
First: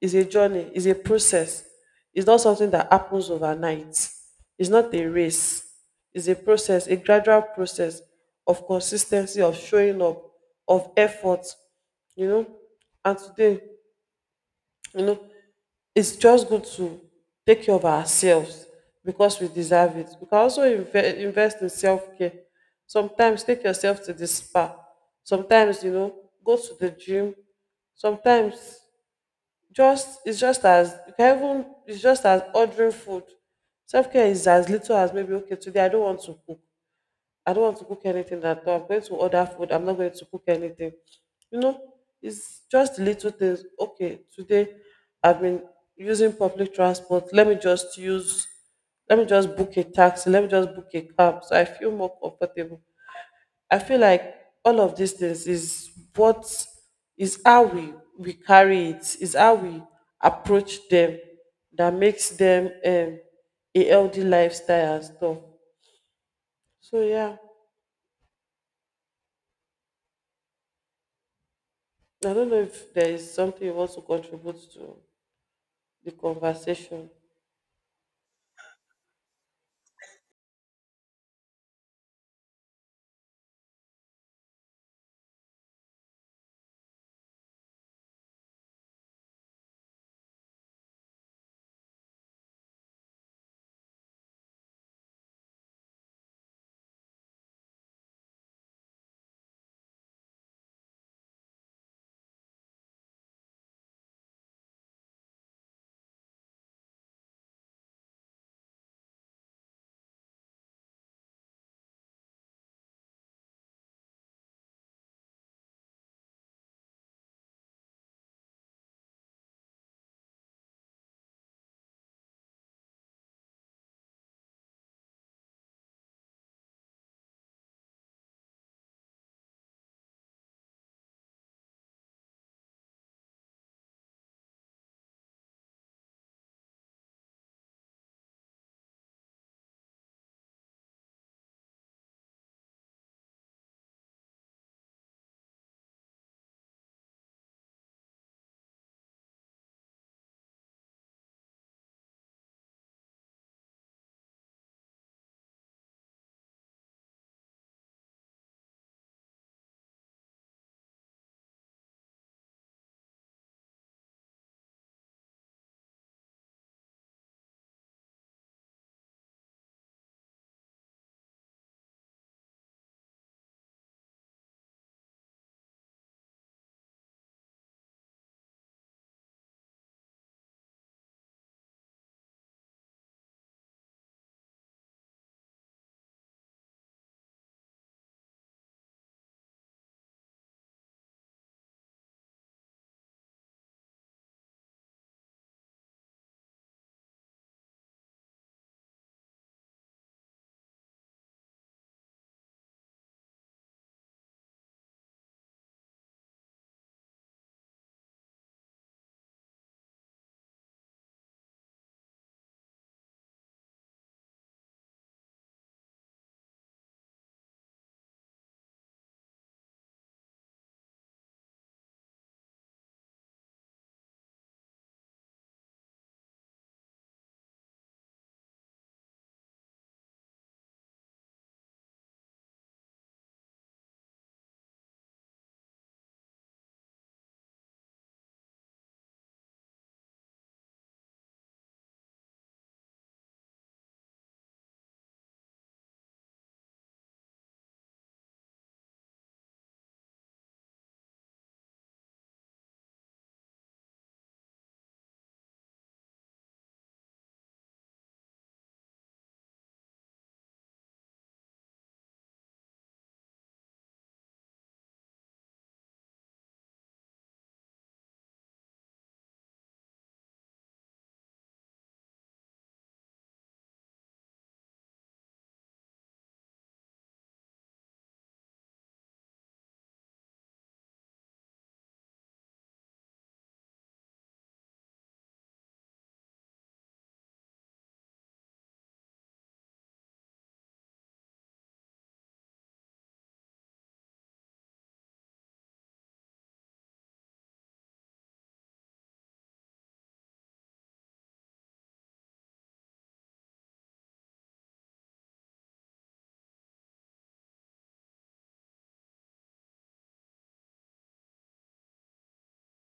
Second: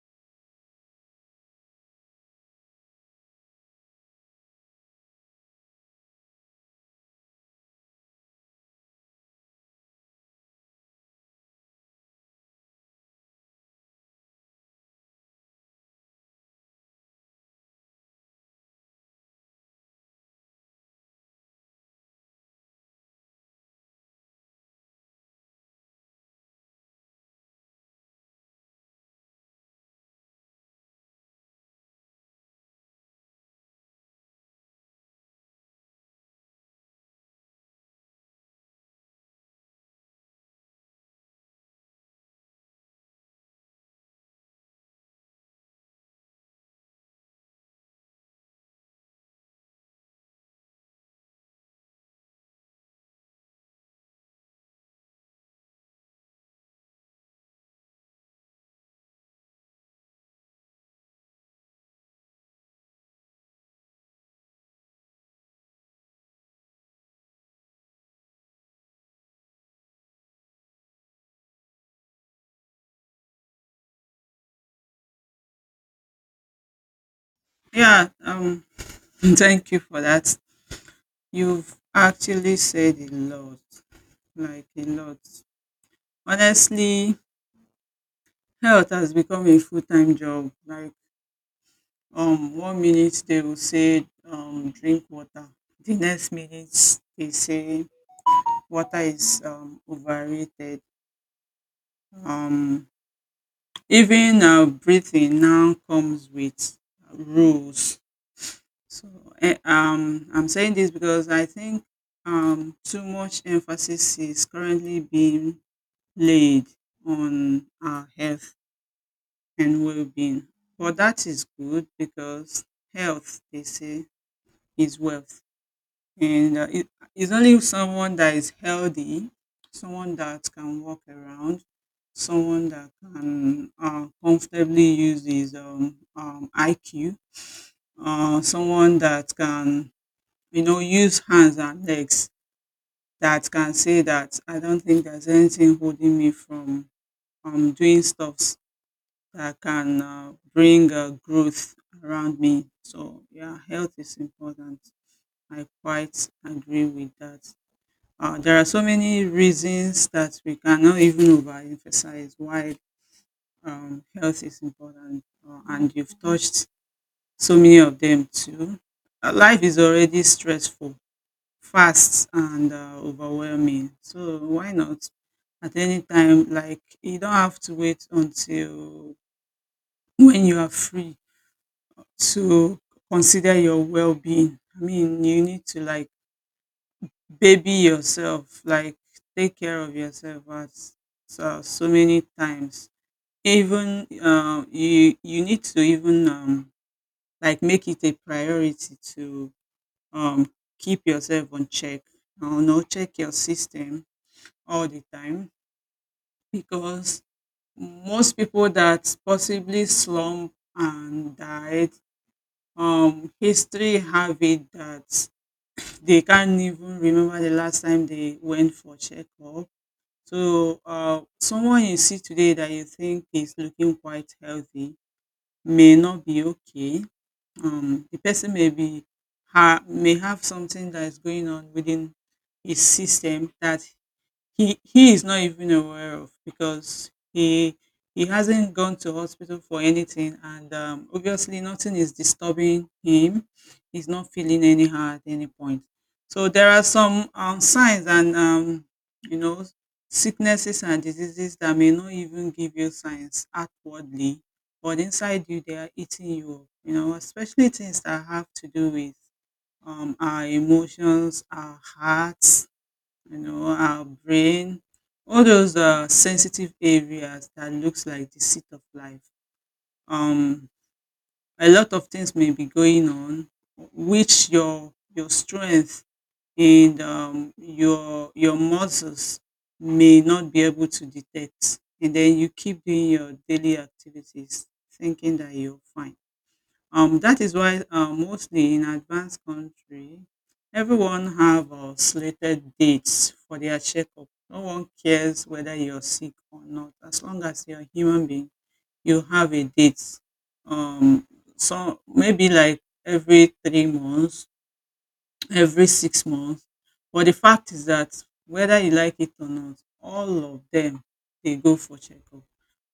Speaker 1: It's a journey, it's a process. It's not something that happens overnight. It's not a race, it's a process, a gradual process, of consistency, of showing up, of effort, you know. And today, you know, it's just good to take care of ourselves because we deserve it. We can also invest in self care. Sometimes take yourself to the spa. Sometimes, you know, go to the gym. Sometimes, just it's just as you can even it's just as ordering food. Self care is as little as, maybe, okay, today I don't want to cook. I don't want to cook anything at all. I'm going to order food. I'm not going to cook anything. You know, it's just little things. Okay, today I've been using public transport. Let me just book a taxi. Let me just book a cab so I feel more comfortable. I feel like all of these things is what is how we carry it, is how we approach them, that makes them a healthy lifestyle and stuff. So yeah. I don't know if there is something you want to contribute to the conversation.
Speaker 2: Yeah. Thank you for that. You've actually said a lot, like a lot. Honestly, health has become a full-time job. Like one minute they will say drink water. The next minute they say water is overrated. Um Even breathing now comes with rules. So I'm saying this because I think too much emphasis is currently being laid on our health and well-being. Well, being but that is good because health, they say, is wealth, and it's only someone that is healthy, someone that can walk around, someone that can comfortably use his IQ, someone that can, you know, use hands and legs, that can say that I don't think there's anything holding me from doing stuff that can bring growth around me. So yeah, health is important. I quite agree with that. There are so many reasons that we cannot even overemphasize why health is important, and you've touched so many of them too. Life is already stressful, fast, and overwhelming. So why not at any time? Like, you don't have to wait until when you are free to consider your well-being. I mean, you need to like baby yourself, like take care of yourself at so, so many times. Even you need to even like make it a priority to um, keep yourself on check. You know, no, check your system all the time because most people that possibly slump and died, history have it that they can't even remember the last time they went for checkup. So, someone you see today that you think is looking quite healthy may not be okay. The person may be may have something that is going on within his system that he is not even aware of because he hasn't gone to hospital for anything, and obviously nothing is disturbing him, he's not feeling anyhow at any point. So there are some signs and, you know, sicknesses and diseases that may not even give you signs outwardly, but inside you they are eating you up, you know, especially things that have to do with, our emotions, our hearts, you know, our brain, all those sensitive areas that looks like the seat of life. Um, a lot of things may be going on, which your strength and, um, your muscles may not be able to detect, and then you keep doing your daily activities, thinking that you're fine. That is why, mostly in advanced country, everyone have slated dates for their checkup. No one cares whether you're sick or not. As long as you're a human being, you have a date. Um, so maybe like every 3 months, every 6 months. But the fact is that whether you like it or not, all of them, they go for checkup.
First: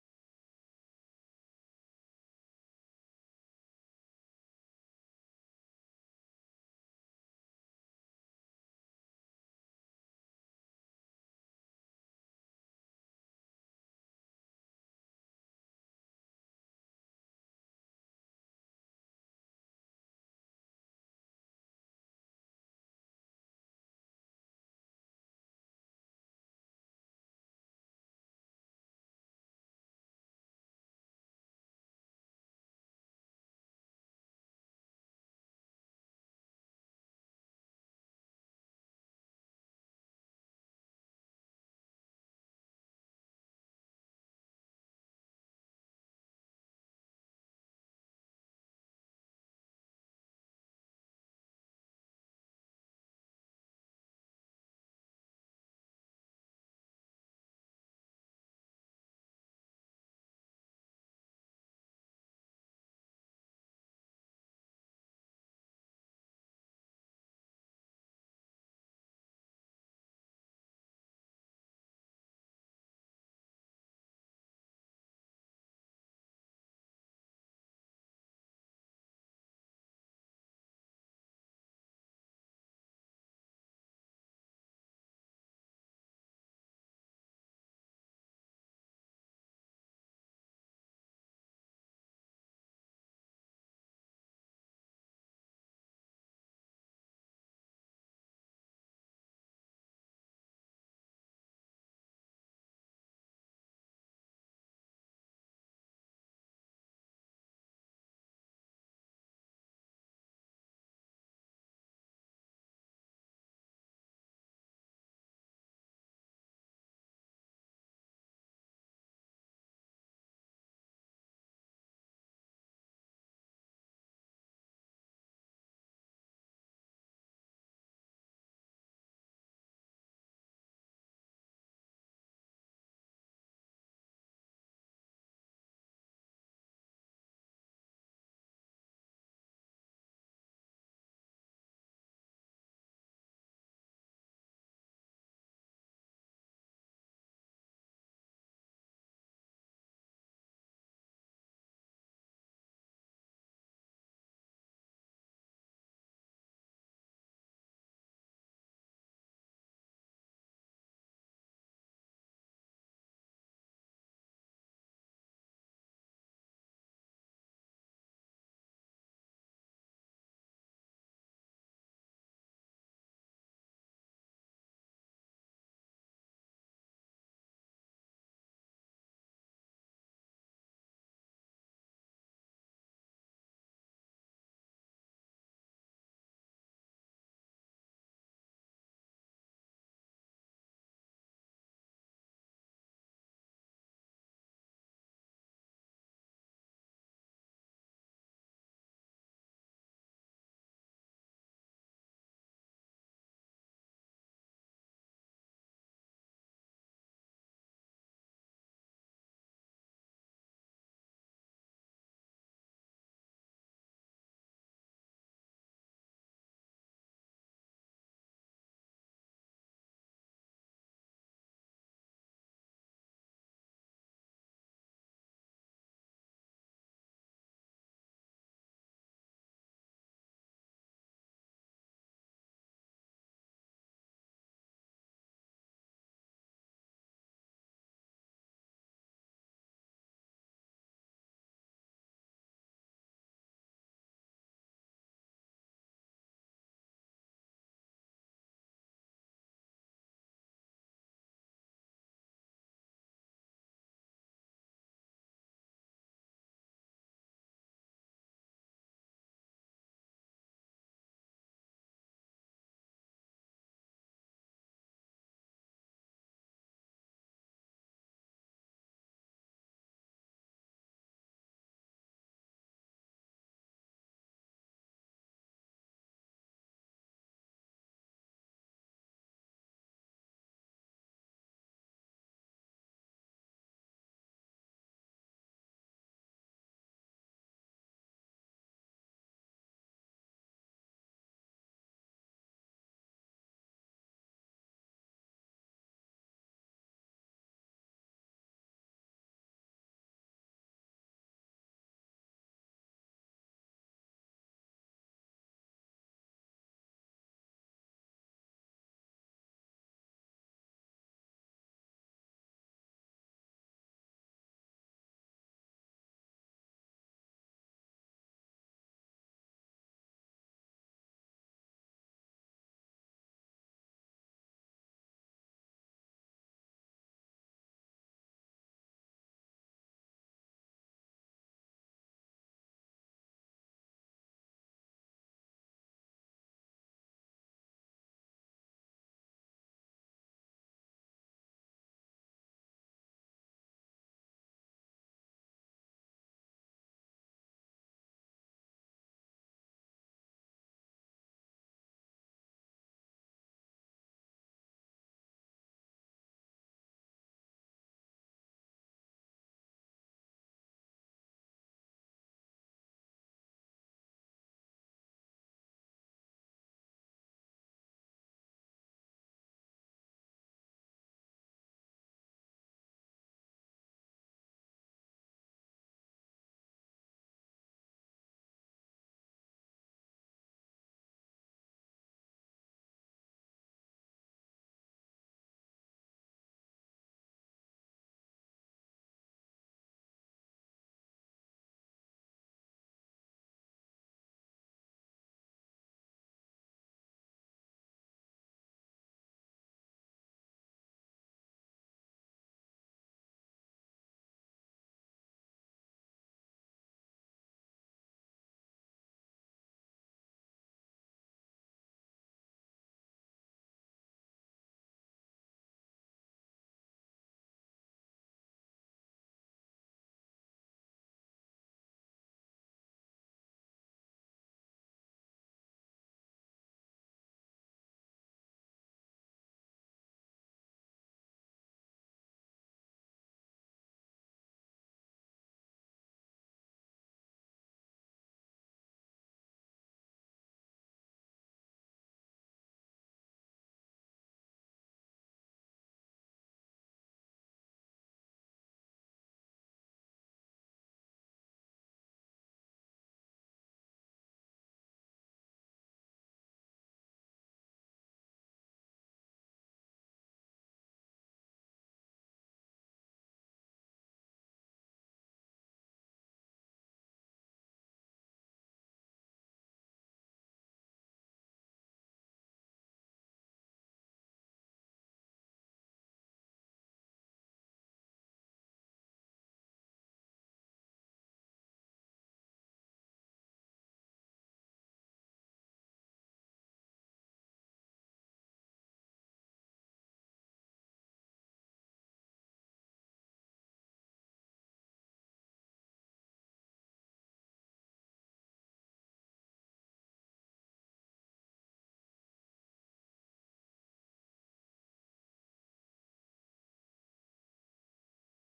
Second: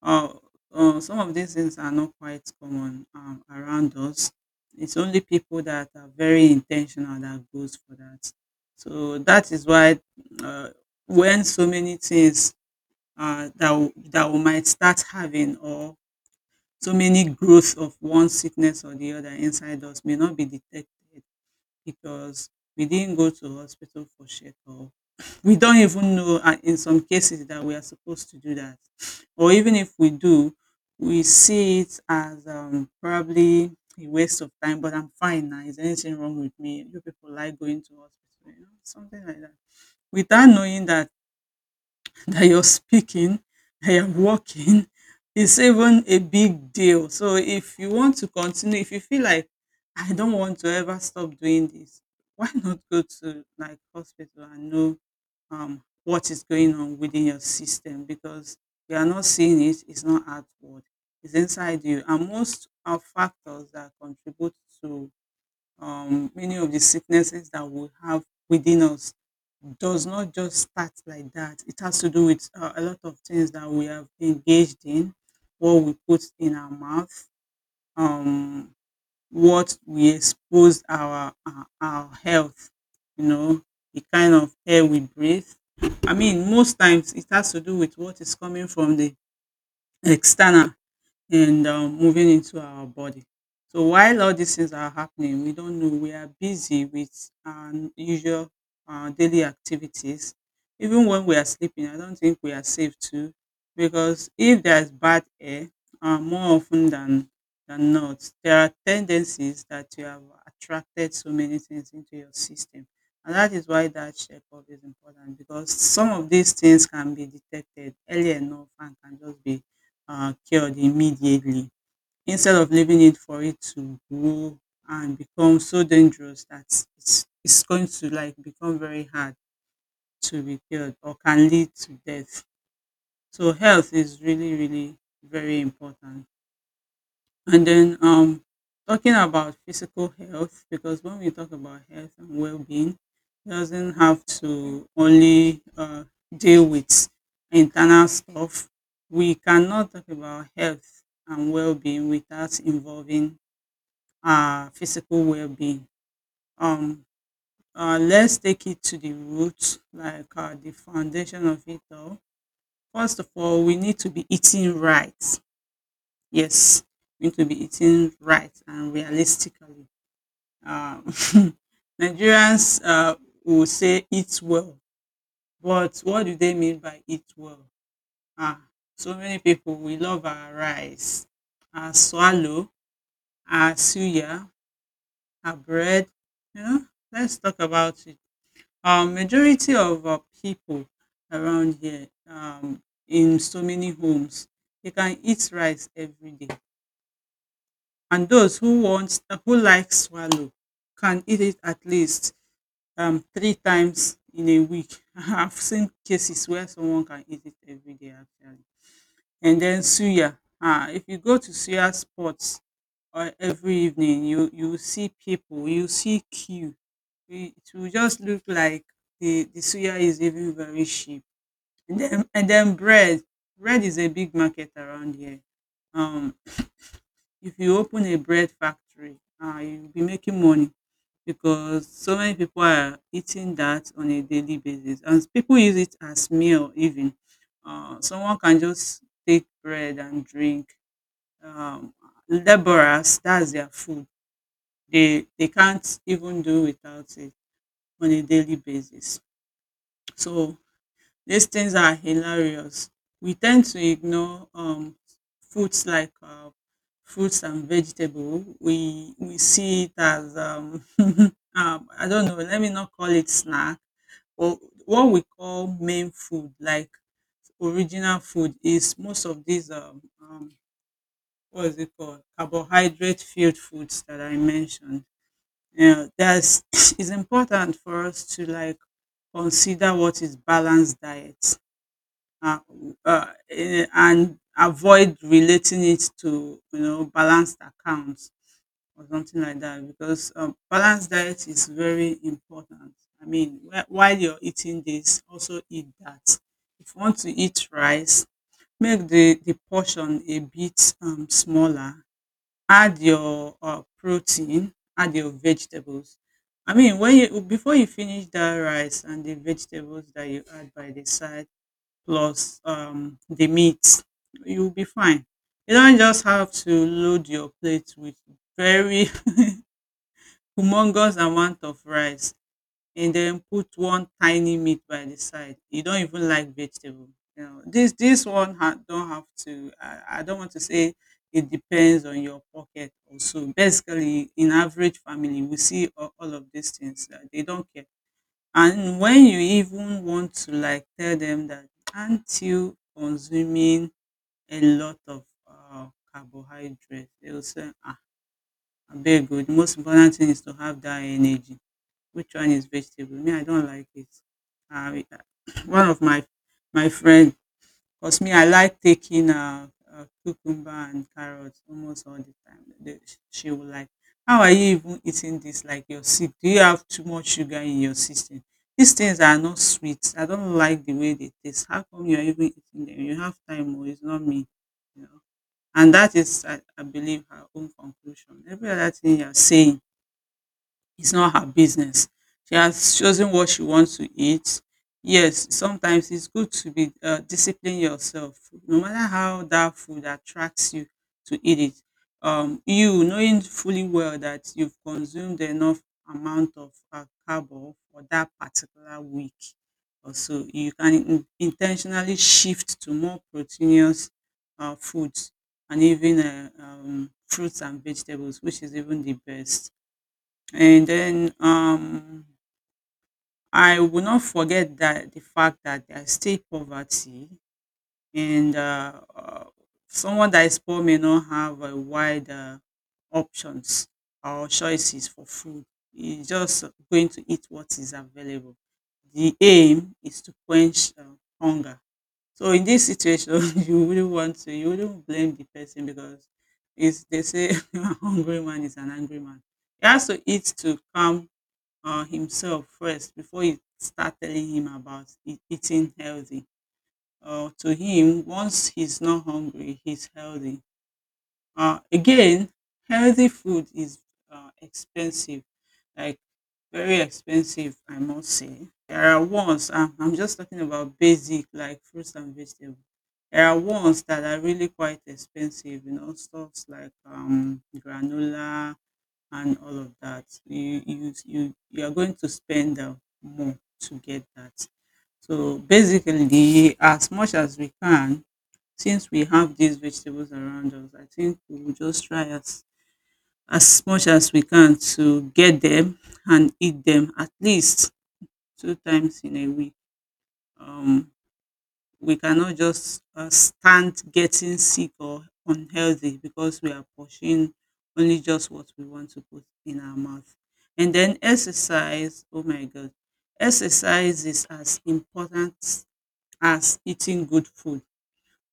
Speaker 2: Uh, some of these things are not quite common around us. It's only people that are very intentional that goes for that. So that is why, uh, when so many things, that we might start having, or so many growth of one sickness or the other inside us may not be detected because we didn't go to hospital for checkup. We don't even know, and in some cases, that we are supposed to do that. Or even if we do, we see it as probably a waste of time, but I'm fine now. Is anything wrong with me? You people like going to hospital, you know, something like that. Without knowing that that you're speaking, that you're walking, is even a big deal. So if you want to continue, if you feel like I don't want to ever stop doing this, why not go to like hospital and know what is going on within your system, because you are not seeing it, it's not outward, it's inside you. And most of factors that contribute to many of the sicknesses that we have within us does not just start like that. It has to do with a lot of things that we have engaged in, what we put in our mouth, um, what we expose our health, you know, the kind of air we breathe. I mean, most times it has to do with what is coming from the external and moving into our body. So while all these things are happening, we don't know, we are busy with our usual daily activities. Even when we are sleeping, I don't think we are safe too, because if there is bad air, more often than not, there are tendencies that you have attracted so many things into your system, and that is why that checkup is important, because some of these things can be detected early enough and can just be cured immediately instead of leaving it for it to grow and become so dangerous that it's going to like become very hard to be cured or can lead to death. So health is really, really very important. And then, talking about physical health, because when we talk about health and well-being, it doesn't have to only deal with internal stuff. We cannot talk about health and well-being without involving our physical well-being. Um, let's take it to the root, like the foundation of it all. First of all, we need to be eating right. Yes, we need to be eating right and realistically. Uh, Nigerians will say eat well, but what do they mean by eat well? Ah, so many people, we love our rice, our swallow, our suya, our bread. You know, let's talk about it. Majority of people around here, in so many homes, they can eat rice every day, and those who want, who like swallow, can eat it at least three times in a week. I've seen cases where someone can eat it every day actually. And then suya. Ah, if you go to suya spots or every evening, you will see people, you will see queue. It will just look like the suya is even very cheap. And then bread. Bread is a big market around here. Um, if you open a bread factory, you'll be making money because so many people are eating that on a daily basis. And people use it as meal even. Someone can just take bread and drink. Um, Laborers, that's their food. They can't even do without it on a daily basis. So these things are hilarious. We tend to ignore foods like fruits and vegetable. We see it as, I don't know. Let me not call it snack. Or what we call main food, like original food, is most of these what is it called carbohydrate filled foods that I mentioned. Yeah, that's it's important for us to like consider what is balanced diet, uh, and avoid relating it to, you know, balanced accounts or something like that, because balanced diet is very important. I mean, while you're eating this, also eat that. If you want to eat rice, make the portion a bit, smaller. Add your protein, add your vegetables. I mean, when you before you finish that rice and the vegetables that you add by the side, plus the meat, you'll be fine. You don't just have to load your plate with very humongous amount of rice and then put one tiny meat by the side. You don't even like vegetable. You know, this one don't have to. I don't want to say it depends on your pocket also. Basically, in average family, we see all of these things. They don't care, and when you even want to like tell them that, aren't you consuming a lot of carbohydrate, they will say, ah, abeg o, the most important thing is to have that energy. Which one is vegetable? Me, I don like it. I one of my my friend 'Cause me, I like taking, cucumber and carrot almost all the time. The She will like, "How are you even eating this? Like, you're sick. Do you have too much sugar in your system? These things are not sweet. I don't like the way they taste. How come you're even eating them? You have time oh, it's not me." You know? And that is, I believe, her own conclusion. Every other thing you're saying, it's not her business. She has chosen what she wants to eat. Yes, sometimes it's good to be discipline yourself, no matter how that food attracts you to eat it. You knowing fully well that you've consumed enough amount of carbo for that particular week, or so, you can intentionally shift to more proteinous foods, and even fruits and vegetables, which is even the best. And then I will not forget that the fact that there's still poverty, and someone that is poor may not have a wide options or choices for food. He's just going to eat what is available. The aim is to quench hunger. So in this situation, you wouldn't blame the person because it's, they say a hungry man is an angry man. He has to eat to calm himself first before you start telling him about eating healthy. To him, once he's not hungry, he's healthy. Again, healthy food is expensive, like very expensive, I must say. There are ones, I'm just talking about basic, like fruits and vegetables. There are ones that are really quite expensive, you know, stuffs like granola, and all of that. So you are going to spend more to get that. So basically, as much as we can, since we have these vegetables around us, I think we will just try as much as we can to get them and eat them at least two times in a week. Um, we cannot just stand getting sick or unhealthy because we are pursuing only just what we want to put in our mouth. And then exercise, oh my God, exercise is as important as eating good food.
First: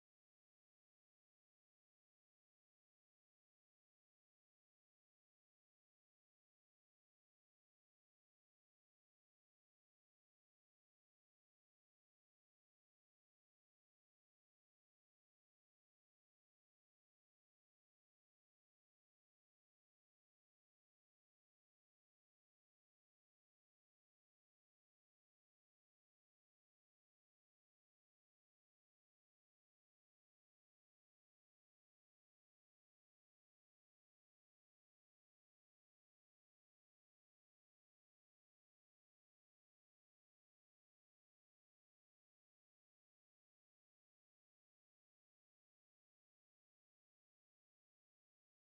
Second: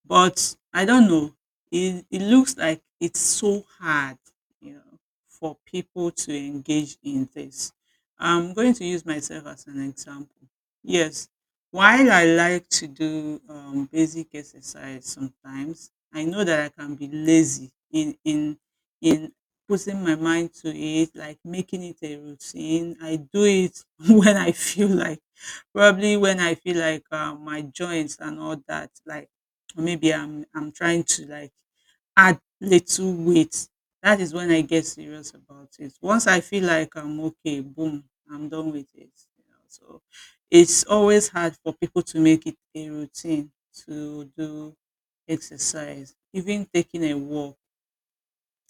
Speaker 2: But I don't know. It looks like it's so hard, you know, for people to engage in this. I'm going to use myself as an example. Yes, while I like to do basic exercise sometimes, I know that I can be lazy in putting my mind to it, like making it a routine. I do it when I feel like, probably when I feel like my joints and all that, like, or maybe I'm trying to like add little weight, that is when I get serious about it. Once I feel like I'm okay, boom, I'm done with it. You know? So it's always hard for people to make it a routine to do exercise, even taking a walk,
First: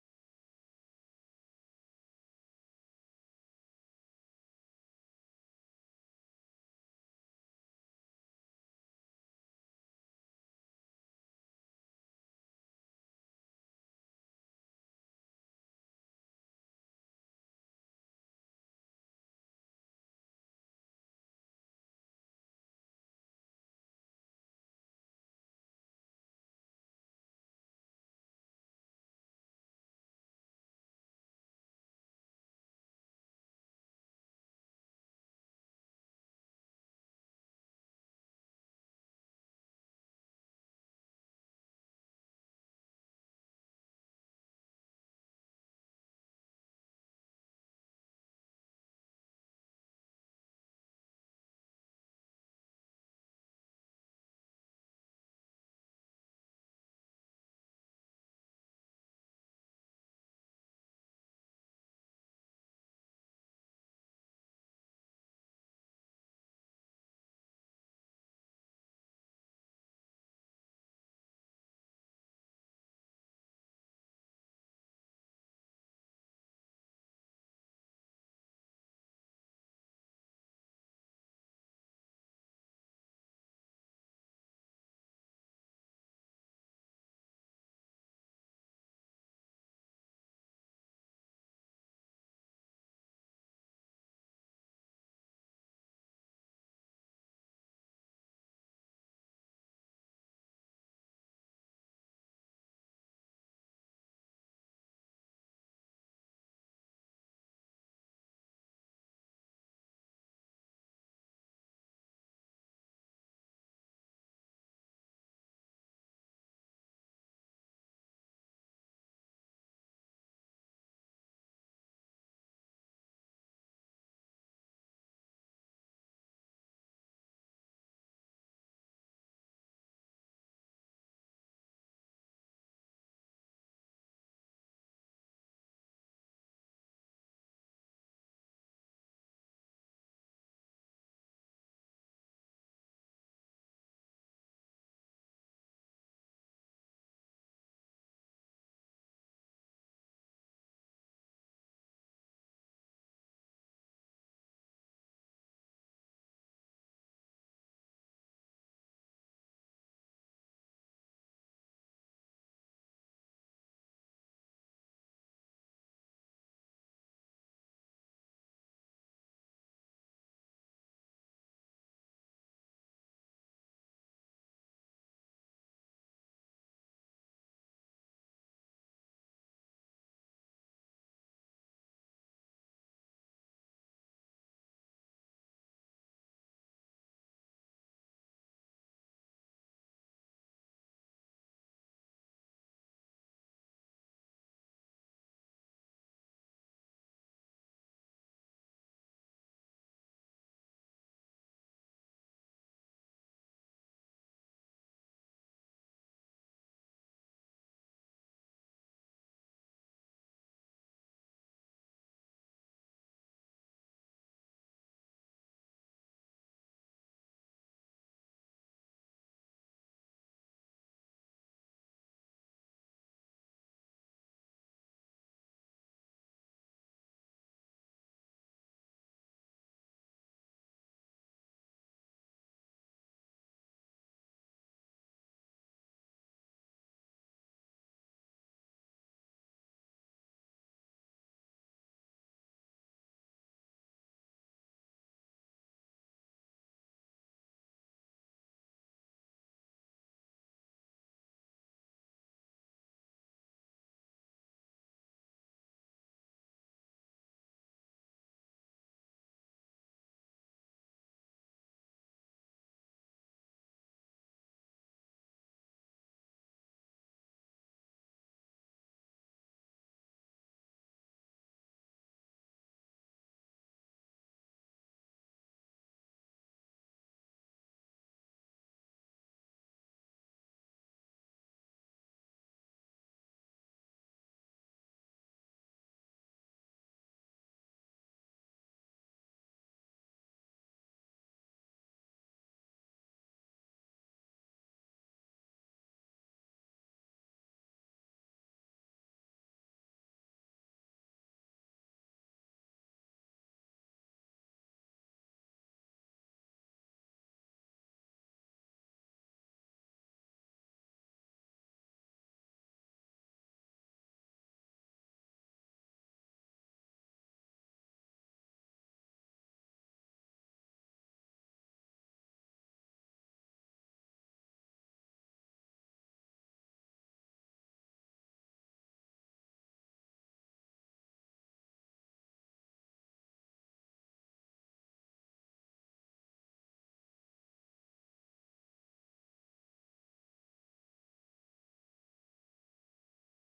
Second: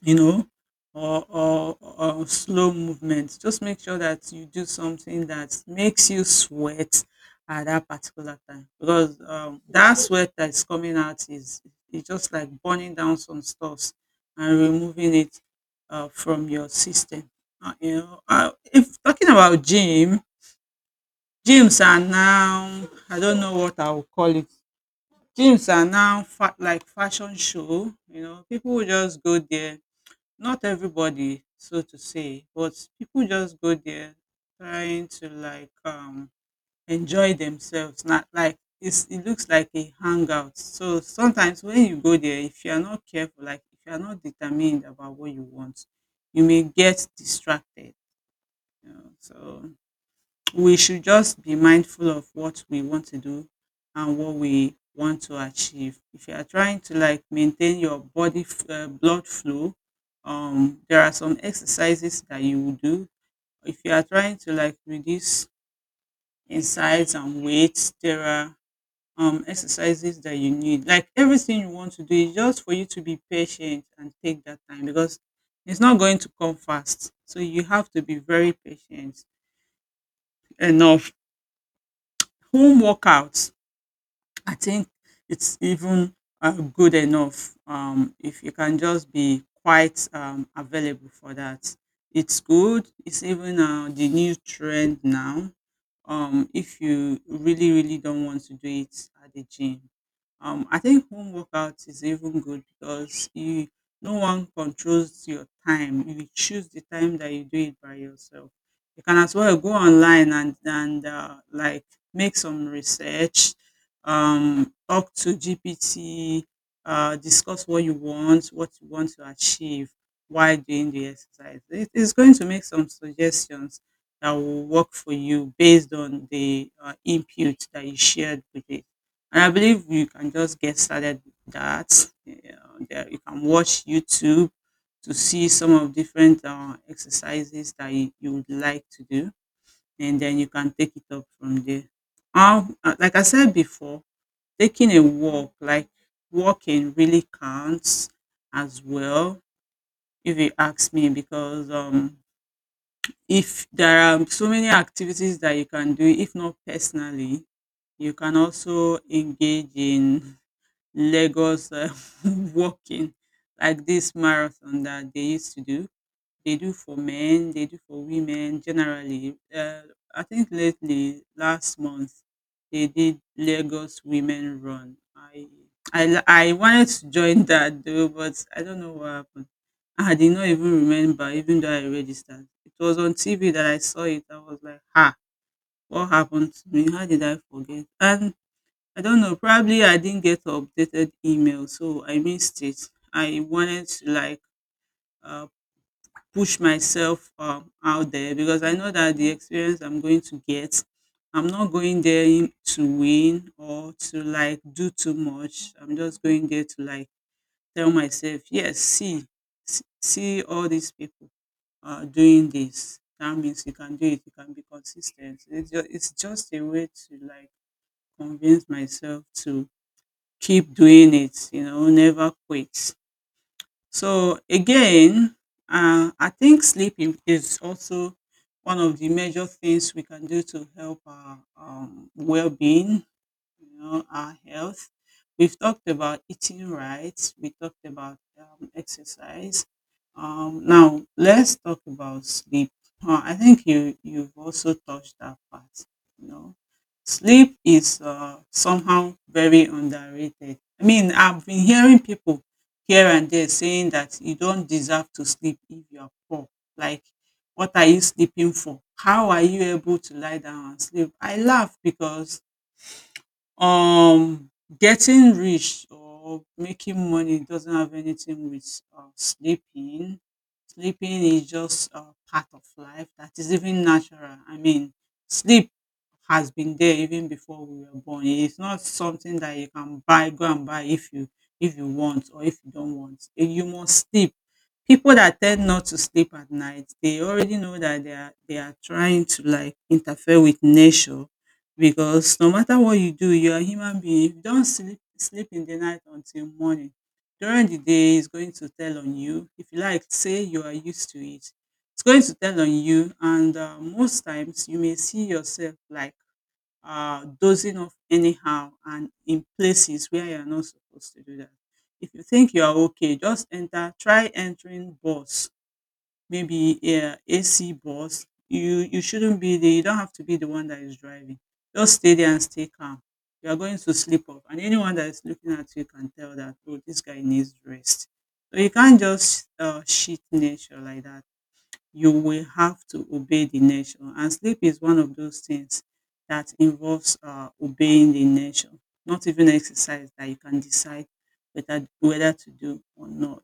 Speaker 2: you know, or slow movement. Just make sure that you do something that makes you sweat at that particular time because that sweat that is coming out is, it's just like burning down some stuffs and removing it from your system. If talking about gym, gyms are now, I don't know what I will call it. Gyms are now like fashion show. You know, people will just go there, not everybody so to say, but people just go there trying to like enjoy themselves, not like, it's, it looks like a hangout, so sometimes when you go there, if you are not careful, like if you are not determined about what you want, you may get distracted, you know, so we should just be mindful of what we want to do and what we want to achieve. If you are trying to like maintain your body blood flow, there are some exercises that you will do. If you are trying to like reduce in size and weight, there are exercises that you need. Like everything you want to do is just for you to be patient and take that time because it's not going to come fast. So you have to be very patient enough. Home workouts, I think it's even good enough, if you can just be quite available for that. It's good. It's even the new trend now. If you really, really don't want to do it at the gym, I think home workout is even good because you, no one controls your time. You choose the time that you do it by yourself. You can as well go online and like make some research, talk to GPT, discuss what you want to achieve while doing the exercise. It is going to make some suggestions that will work for you based on the input that you shared with it. And I believe you can just get started with that. Yeah, you can watch YouTube to see some of different exercises that you would like to do, and then you can take it up from there. Like I said before, taking a walk, like walking really counts as well, if you ask me, because if there are so many activities that you can do, if not personally, you can also engage in Lagos walking, like this marathon that they used to do. They do for men, they do for women generally. I think lately, last month, they did Lagos Women Run. I wanted to join that though, but I don't know what happened. I did not even remember, even though I registered. It was on TV that I saw it. I was like, ha, what happened to me? How did I forget? And I don't know, probably I didn't get updated email, so I missed it. I wanted to like uh, push myself out there because I know that the experience I'm going to get, I'm not going there to win or to like do too much. I'm just going there to like tell myself, yes, see, see all these people doing this. That means you can do it. You can be consistent. It's just a way to like convince myself to keep doing it. You know, never quit. So again, I think sleeping is also one of the major things we can do to help our well-being, you know, our health. We've talked about eating right. We talked about exercise. Now let's talk about sleep. I think you've also touched that part. You know, sleep is somehow very underrated. I mean, I've been hearing people here and there saying that you don't deserve to sleep if you are poor. Like, what are you sleeping for? How are you able to lie down and sleep? I laugh because um getting rich or making money doesn't have anything with sleeping. Sleeping is just a part of life that is even natural. I mean, sleep has been there even before we were born. It is not something that you can buy, go and buy if you, if you want or if you don't want. Eh, you must sleep. People that tend not to sleep at night, they already know that they are trying to like interfere with nature because no matter what you do, you're a human being. If you don't sleep in the night until morning, during the day, it's going to tell on you. If you like, say you are used to it, it's going to tell on you. And most times, you may see yourself like dozing off anyhow and in places where you're not supposed to do that. If you think you are okay, just enter, try entering bus, maybe, yeah, a AC bus, you shouldn't be the you don't have to be the one that is driving. Just stay there and stay calm. You are going to sleep off, and anyone that is looking at you can tell that, oh, this guy needs rest. So you can't just shit nature like that. You will have to obey the nation. And sleep is one of those things that involves obeying the nation, not even exercise that you can decide whether to do or not.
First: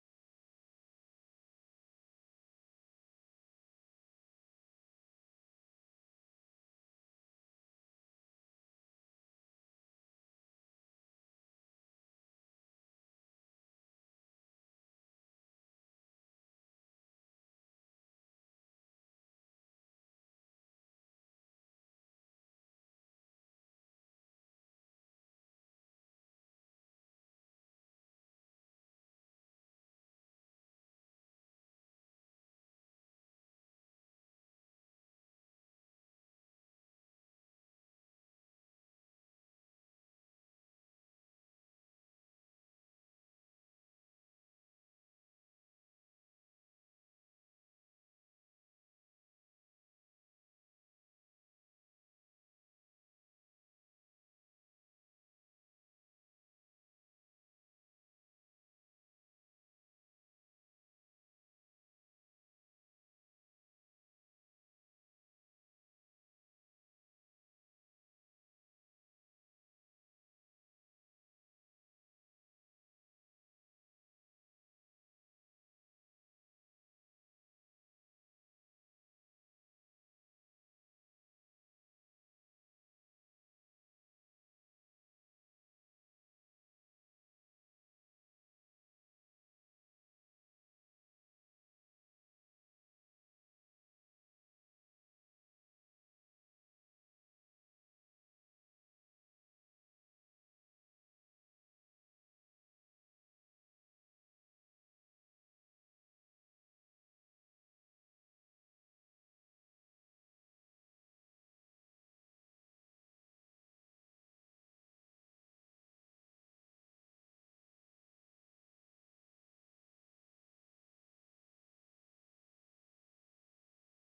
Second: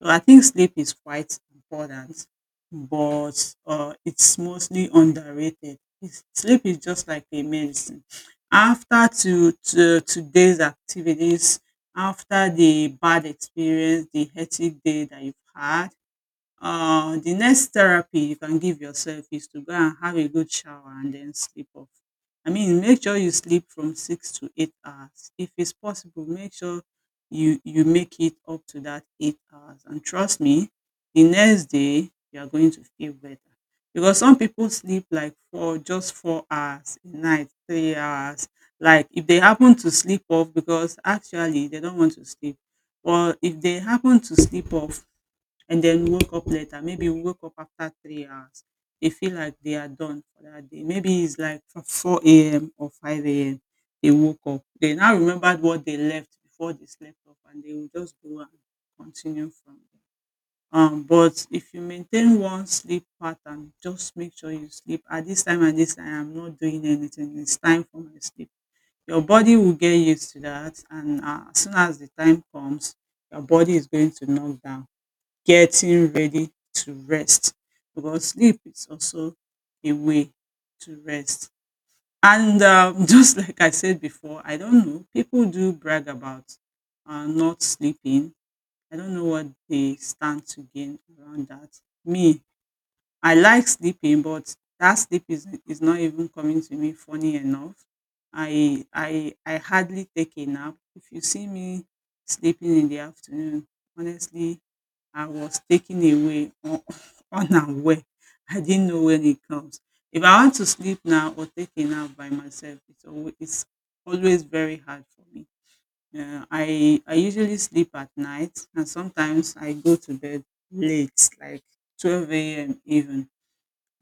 Speaker 2: So I think sleep is quite important, but it's mostly underrated. Sleep is just like a medicine. After to today's activities, after the bad experience, the hectic day that you've had, the next therapy you can give yourself is to go and have a good shower and then sleep off. I mean, make sure you sleep from 6 to 8 hours. If it's possible, make sure you make it up to that 8 hours. And trust me, the next day you are going to feel better. Because some people sleep like 4 hours a night, 3 hours. Like if they happen to sleep off, because actually they don't want to sleep, or if they happen to sleep off and then woke up later. Maybe you woke up after 3 hours. They feel like they are done for that day. Maybe it's like from 4 a.m. or 5 a.m. They woke up. They now remembered what they left before they slept off and they will just go and continue from there. But if you maintain one sleep pattern, just make sure you sleep at this time and this time. I'm not doing anything. It's time for my sleep. Your body will get used to that, and as soon as the time comes, your body is going to knock down getting ready to rest because sleep is also a way to rest. And just like I said before, I don't know, people do brag about not sleeping. I don't know what they stand to gain around that. Me, I like sleeping, but that sleep is not even coming to me funny enough. I hardly take a nap. If you see me sleeping in the afternoon, honestly, I was taken away un unaware. I didn't know when it comes. If I want to sleep now or take a nap by myself, it's always very hard for me. I usually sleep at night, and sometimes I go to bed late, like 12 a.m. even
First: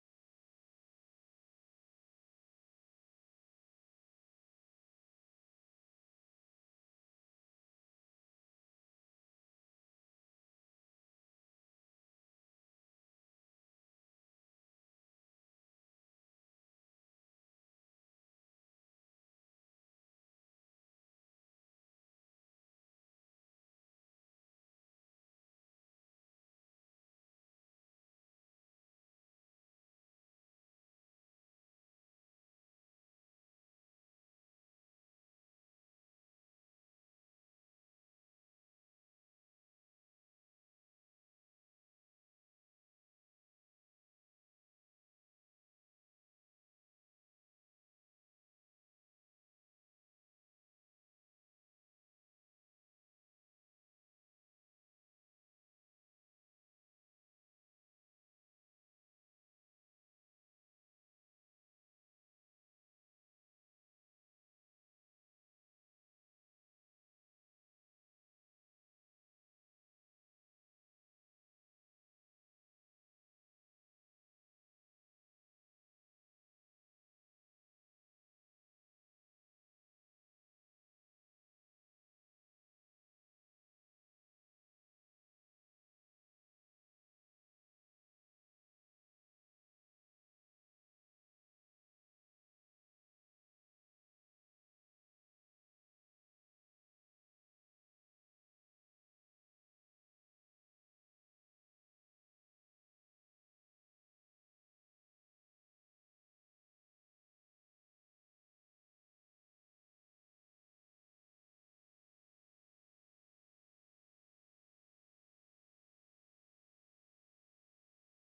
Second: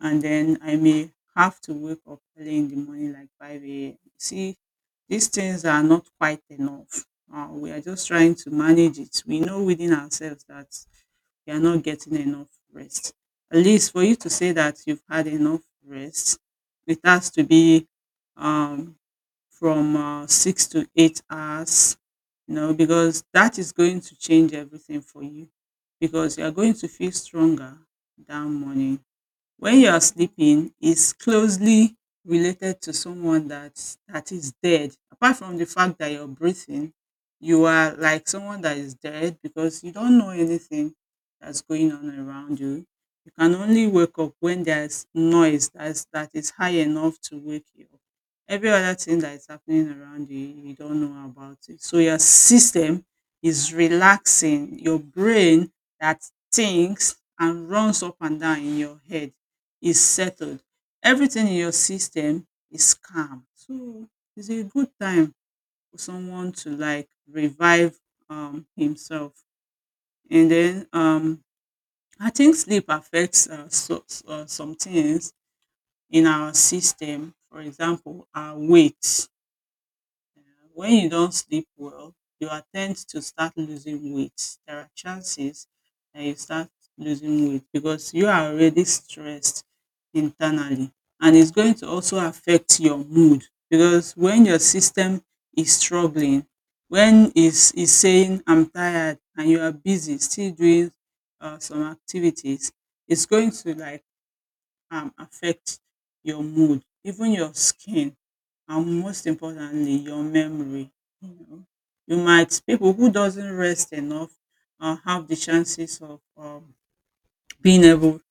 Speaker 2: and then I may have to wake up early in the morning, like 5 a.m. See, these things are not quite enough. We are just trying to manage it. We know within ourselves that we are not getting enough rest. At least for you to say that you've had enough rest, it has to be um, from 6 to 8 hours, you know, because that is going to change everything for you because you are going to feel stronger that morning when you are sleeping is closely related to someone that is dead. Apart from the fact that you're breathing, you are like someone that is dead because you don't know anything that's going on around you. You can only wake up when there's noise that is high enough to wake you up. Every other thing that is happening around you, you don't know about it. So your system is relaxing. Your brain that thinks and runs up and down in your head is settled. Everything in your system is calm. So it's a good time for someone to like revive himself. And then I think sleep affects some things in our system. For example, our weight. Yeah, when you don't sleep well, you are ten d to start losing weight. There are chances that you start losing weight because you are already stressed internally and it's going to also affect your mood because when your system is struggling, when is saying I'm tired and you are busy still doing some activities, it's going to like affect your mood, even your skin, and most importantly, your memory. You know, you might people who doesn't rest enough have the chances of being able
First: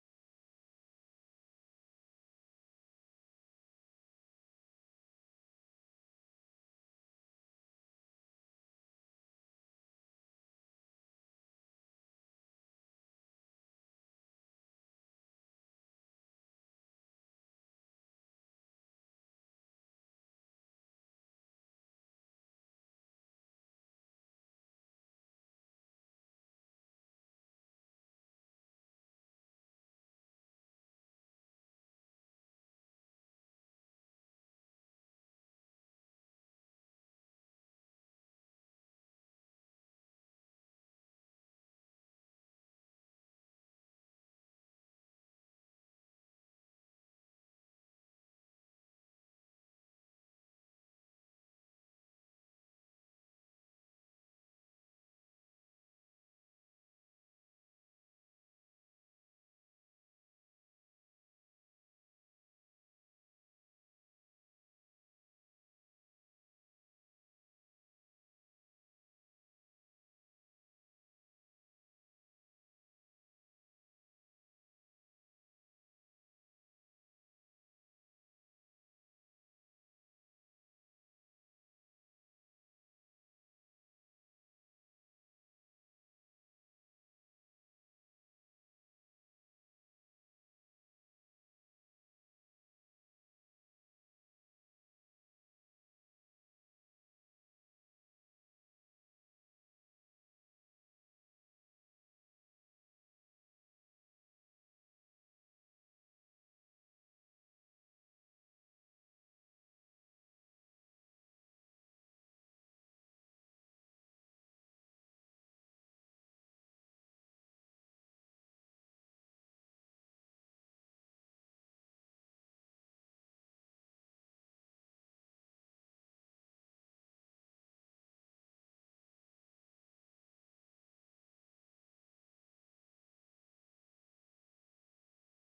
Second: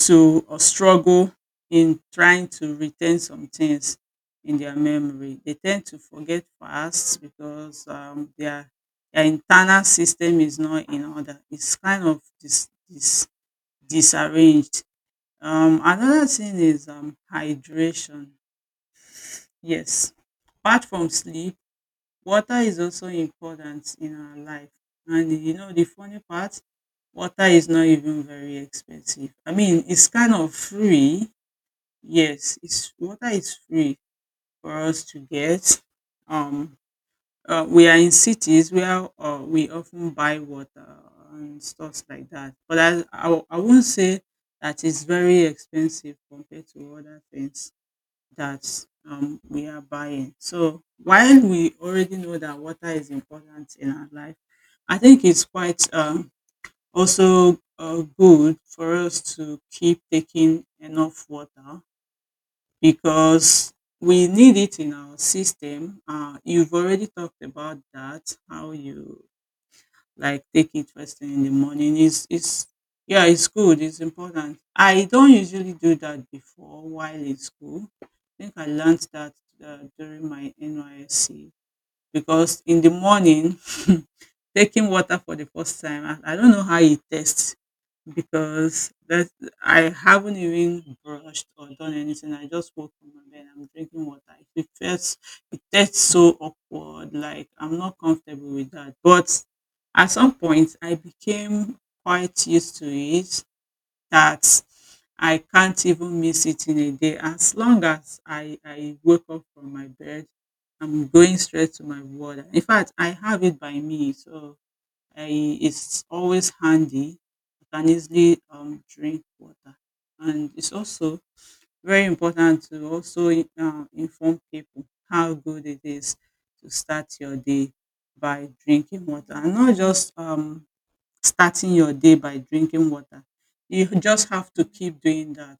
Speaker 2: to or struggle in trying to retain some things in their memory. They tend to forget fast because their internal system is not in order. It's kind of disarranged. Another thing is hydration. Yes, apart from sleep, water is also important in our life. And you know, the funny part, water is not even very expensive. I mean, it's kind of free. Yes, it's water is free for us to get. Um, we are in cities where we often buy water and stuff like that. But I won't say that it's very expensive compared to other things that we are buying. So while we already know that water is important in our life, I think it's quite also good for us to keep taking enough water because we need it in our system. You've already talked about that, how you like take it first thing in the morning. It's yeah, it's good. It's important. I don't usually do that before while in school. I think I learned that during my NYSC because in the morning taking water for the first time, I don't know how it tastes because that I haven't even brushed or done anything I just woke from my bed I'm drinking water it feels it tastes so awkward like I'm not comfortable with that but at some point I became quite used to it that I can't even miss it in a day. As long as I wake up from my bed, I'm going straight to my water. In fact, I have it by me, so I, it's always handy. I can easily drink water. And it's also very important to also inform people how good it is to start your day by drinking water and not just starting your day by drinking water. You just have to keep doing that.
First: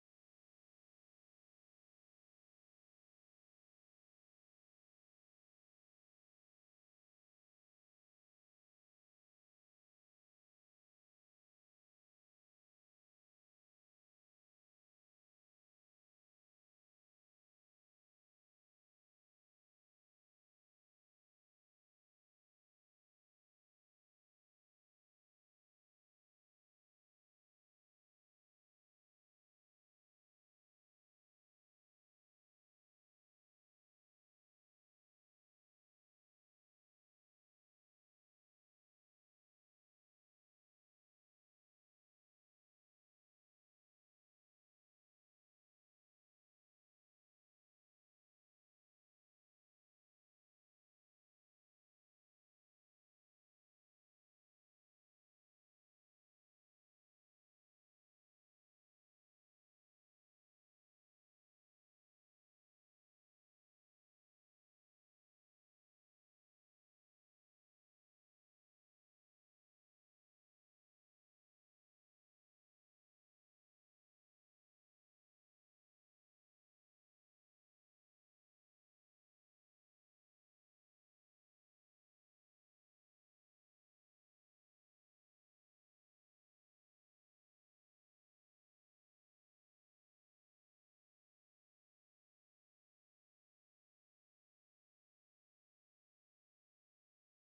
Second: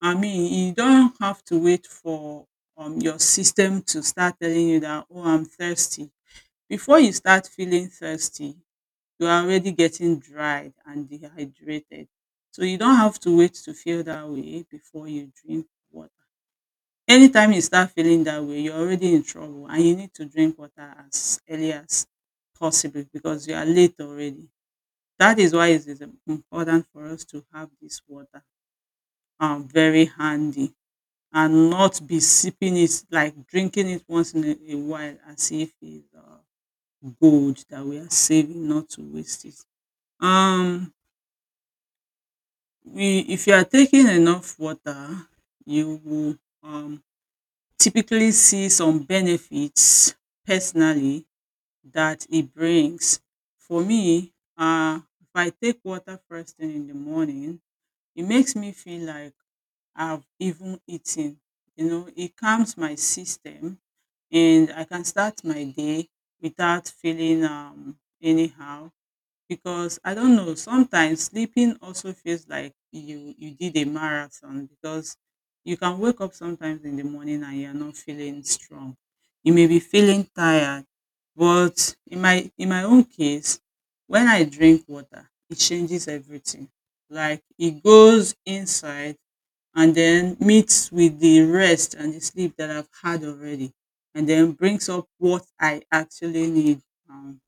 Speaker 2: I mean, you don't have to wait for your system to start telling you that, oh, I'm thirsty. Before you start feeling thirsty, you are already getting dried and dehydrated. So you don't have to wait to feel that way before you drink water. Anytime you start feeling that way, you're already in trouble and you need to drink water as early as possible because you are late already. That is why it is important for us to have this water very handy and not be sipping it like drinking it once in a while as if it's gold that we are saving not to waste it. Um, if you are taking enough water, you will um, typically see some benefits personally that it brings. For me, if I take water first thing in the morning, e makes me feel like I've even eaten, you know, it calms my system and I can start my day without feeling anyhow because I don't know, sometimes sleeping also feels like you did a marathon because you can wake up sometimes in the morning and you're not feeling strong. You may be feeling tired, but in my own case, when I drink water, it changes everything. Like it goes inside and then meets with the rest and the sleep that I've had already and then brings up what I actually need um,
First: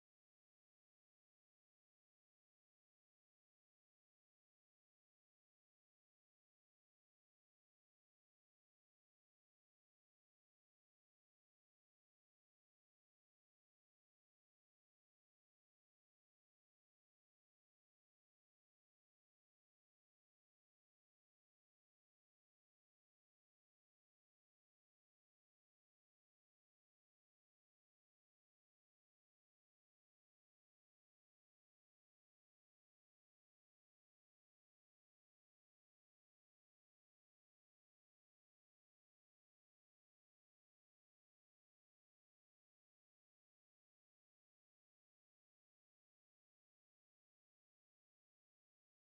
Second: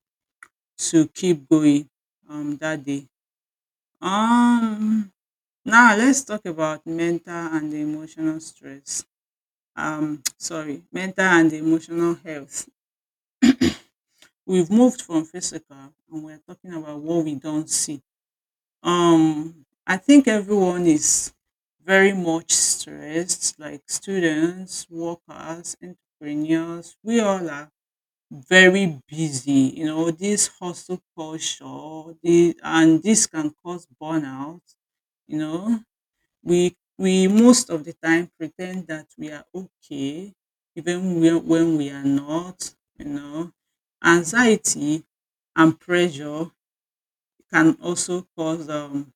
Speaker 2: to keep going that day. Um Now let's talk about mental and emotional stress. Sorry, mental and emotional health. We've moved from physical and we're talking about what we don't see. I think everyone is very much stressed, like students, workers, entrepreneurs, we all are very busy. You know, this hustle culture, the and this can cause burnout. You know, we most of the time pretend that we are okay, even when we are not. You know, anxiety and pressure can also cause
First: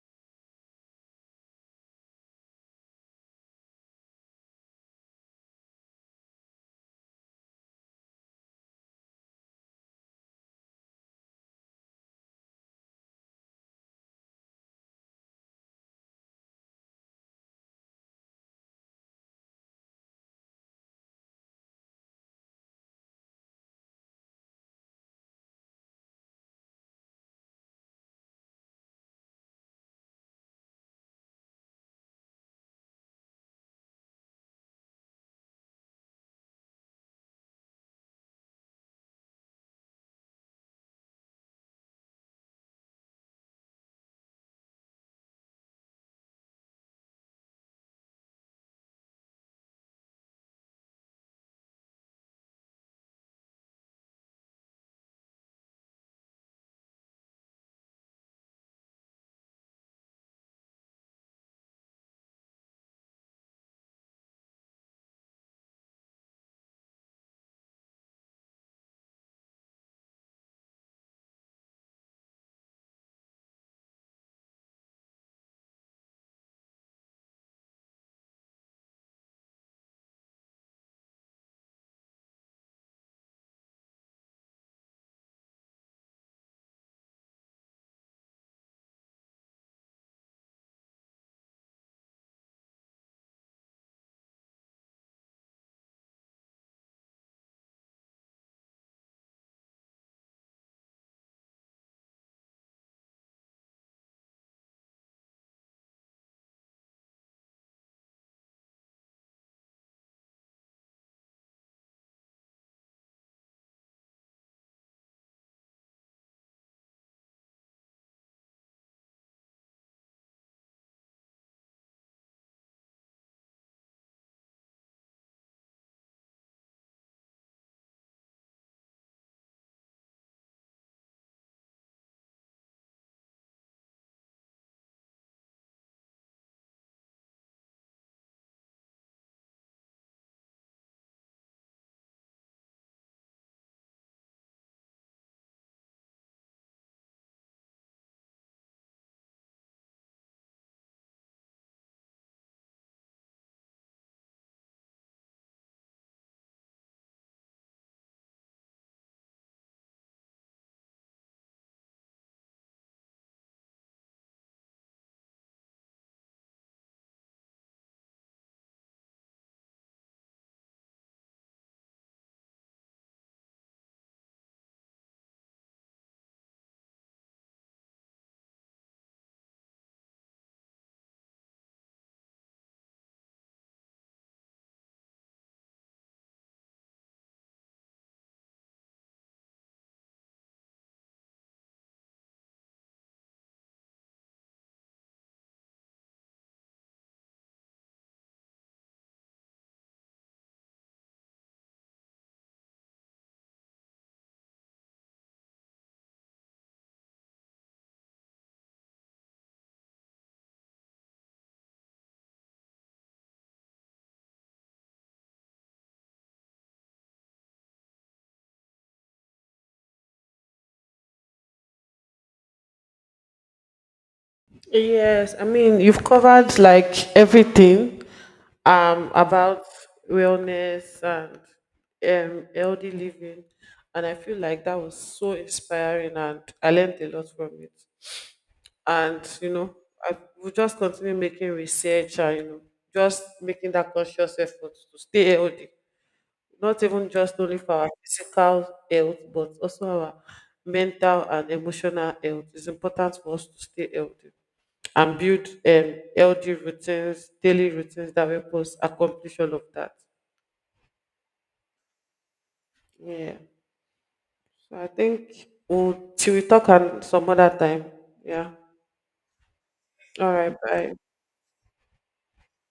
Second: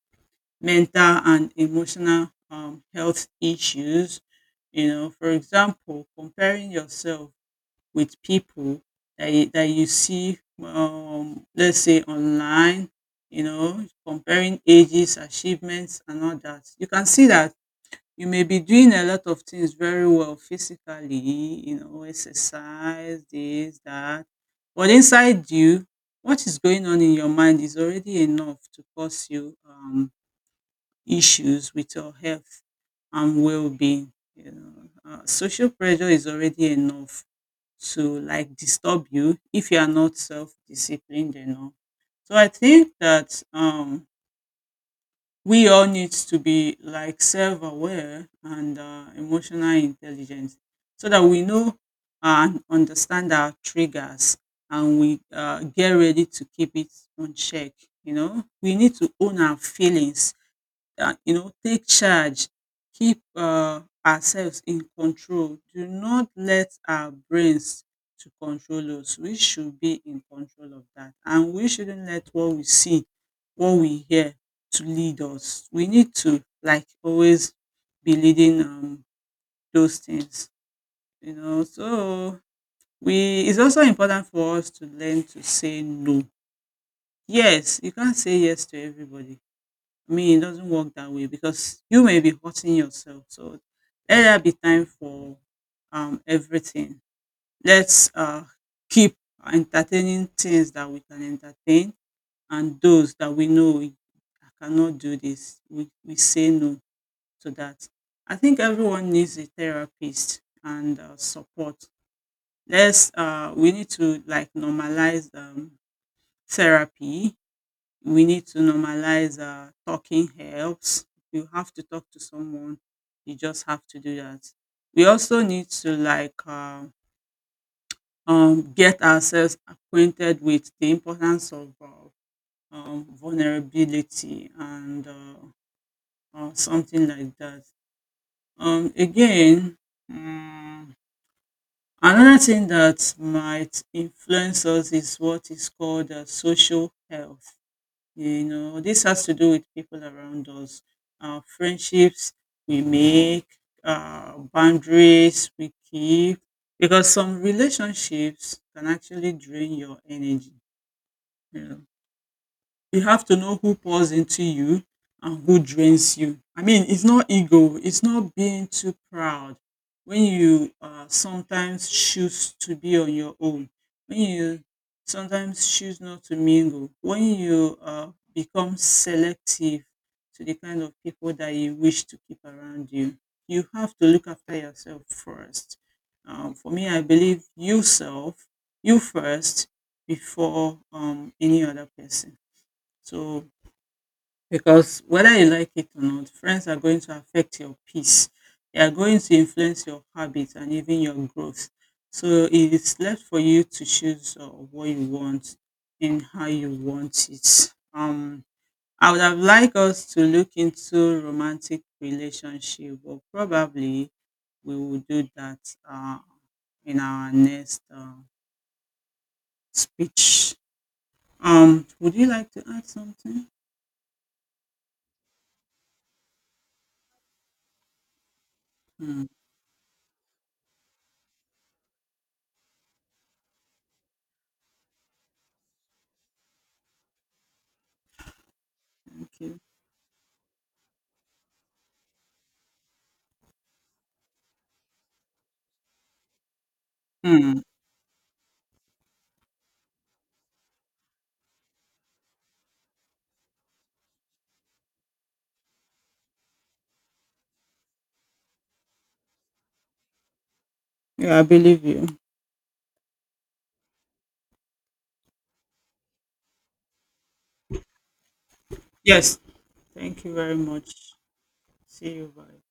Speaker 2: mental and emotional health issues. You know, for example, comparing yourself with people that you see, let's say online, you know, comparing ages, achievements, and all that. You can see that you may be doing a lot of things very well physically, you know, exercise, this, that. But inside you, what is going on in your mind is already enough to cause you issues with your health and well-being. You know, social pressure is already enough to like disturb you if you are not self-disciplined enough. So I think that we all need to be like self-aware and emotional intelligence so that we know and understand our triggers and we get ready to keep it on check. You know, we need to own our feelings you know, take charge, keep ourselves in control. Do not let our brains to control us. We should be in control of that, and we shouldn't let what we see, what we hear, to lead us. We need to like always be leading those things, you know. So we it's also important for us to learn to say no. Yes, you can't say yes to everybody. I mean, it doesn't work that way because you may be hurting yourself. So let there be time for everything. Let's keep entertaining things that we can entertain and those that we know we I cannot do this. We say no to that. I think everyone needs a therapist and support. Let's, we need to like normalize therapy. We need to normalize talking helps. You have to talk to someone. You just have to do that. We also need to like get ourselves acquainted with the importance of vulnerability and something like that. Again, mm, another thing that might influence us is what is called social health. You know, this has to do with people around us, friendships we make, boundaries we keep, because some relationships can actually drain your energy. You know, you have to know who pours into you and who drains you. I mean, it's not ego, it's not being too proud. When you sometimes choose to be on your own, when you sometimes choose not to mingle, when you become selective to the kind of people that you wish to keep around you, you have to look after yourself first. For me, I believe yourself, you first, before any other person. So, because whether you like it or not, friends are going to affect your peace. They are going to influence your habits and even your growth. So it is left for you to choose what you want and how you want it. I would have liked us to look into romantic relationship, but probably we will do that uh, in our next speech. Would you like to add something?
Speaker 1: Yes, I mean, you've covered like everything
Speaker 2: Hmm,
Speaker 1: about wellness and healthy living. And I feel like that was so inspiring, and I learned a lot from it.
Speaker 2: thank
Speaker 1: And, you
Speaker 2: you.
Speaker 1: know, I will just continue making research and, you know, just making that conscious effort to stay healthy. Not even just
Speaker 2: Hmm.
Speaker 1: only for our physical health, but also our mental and emotional health. It's important for us to stay healthy and build healthy routines, daily routines that help us accomplish all of that.
Speaker 2: Yeah, I believe you.
Speaker 1: Yeah. So I think we'll, till we talk on some other time. Yeah.
Speaker 2: Yes. Thank
Speaker 1: All
Speaker 2: you very
Speaker 1: right.
Speaker 2: much.
Speaker 1: Bye.
Speaker 2: See you. Bye.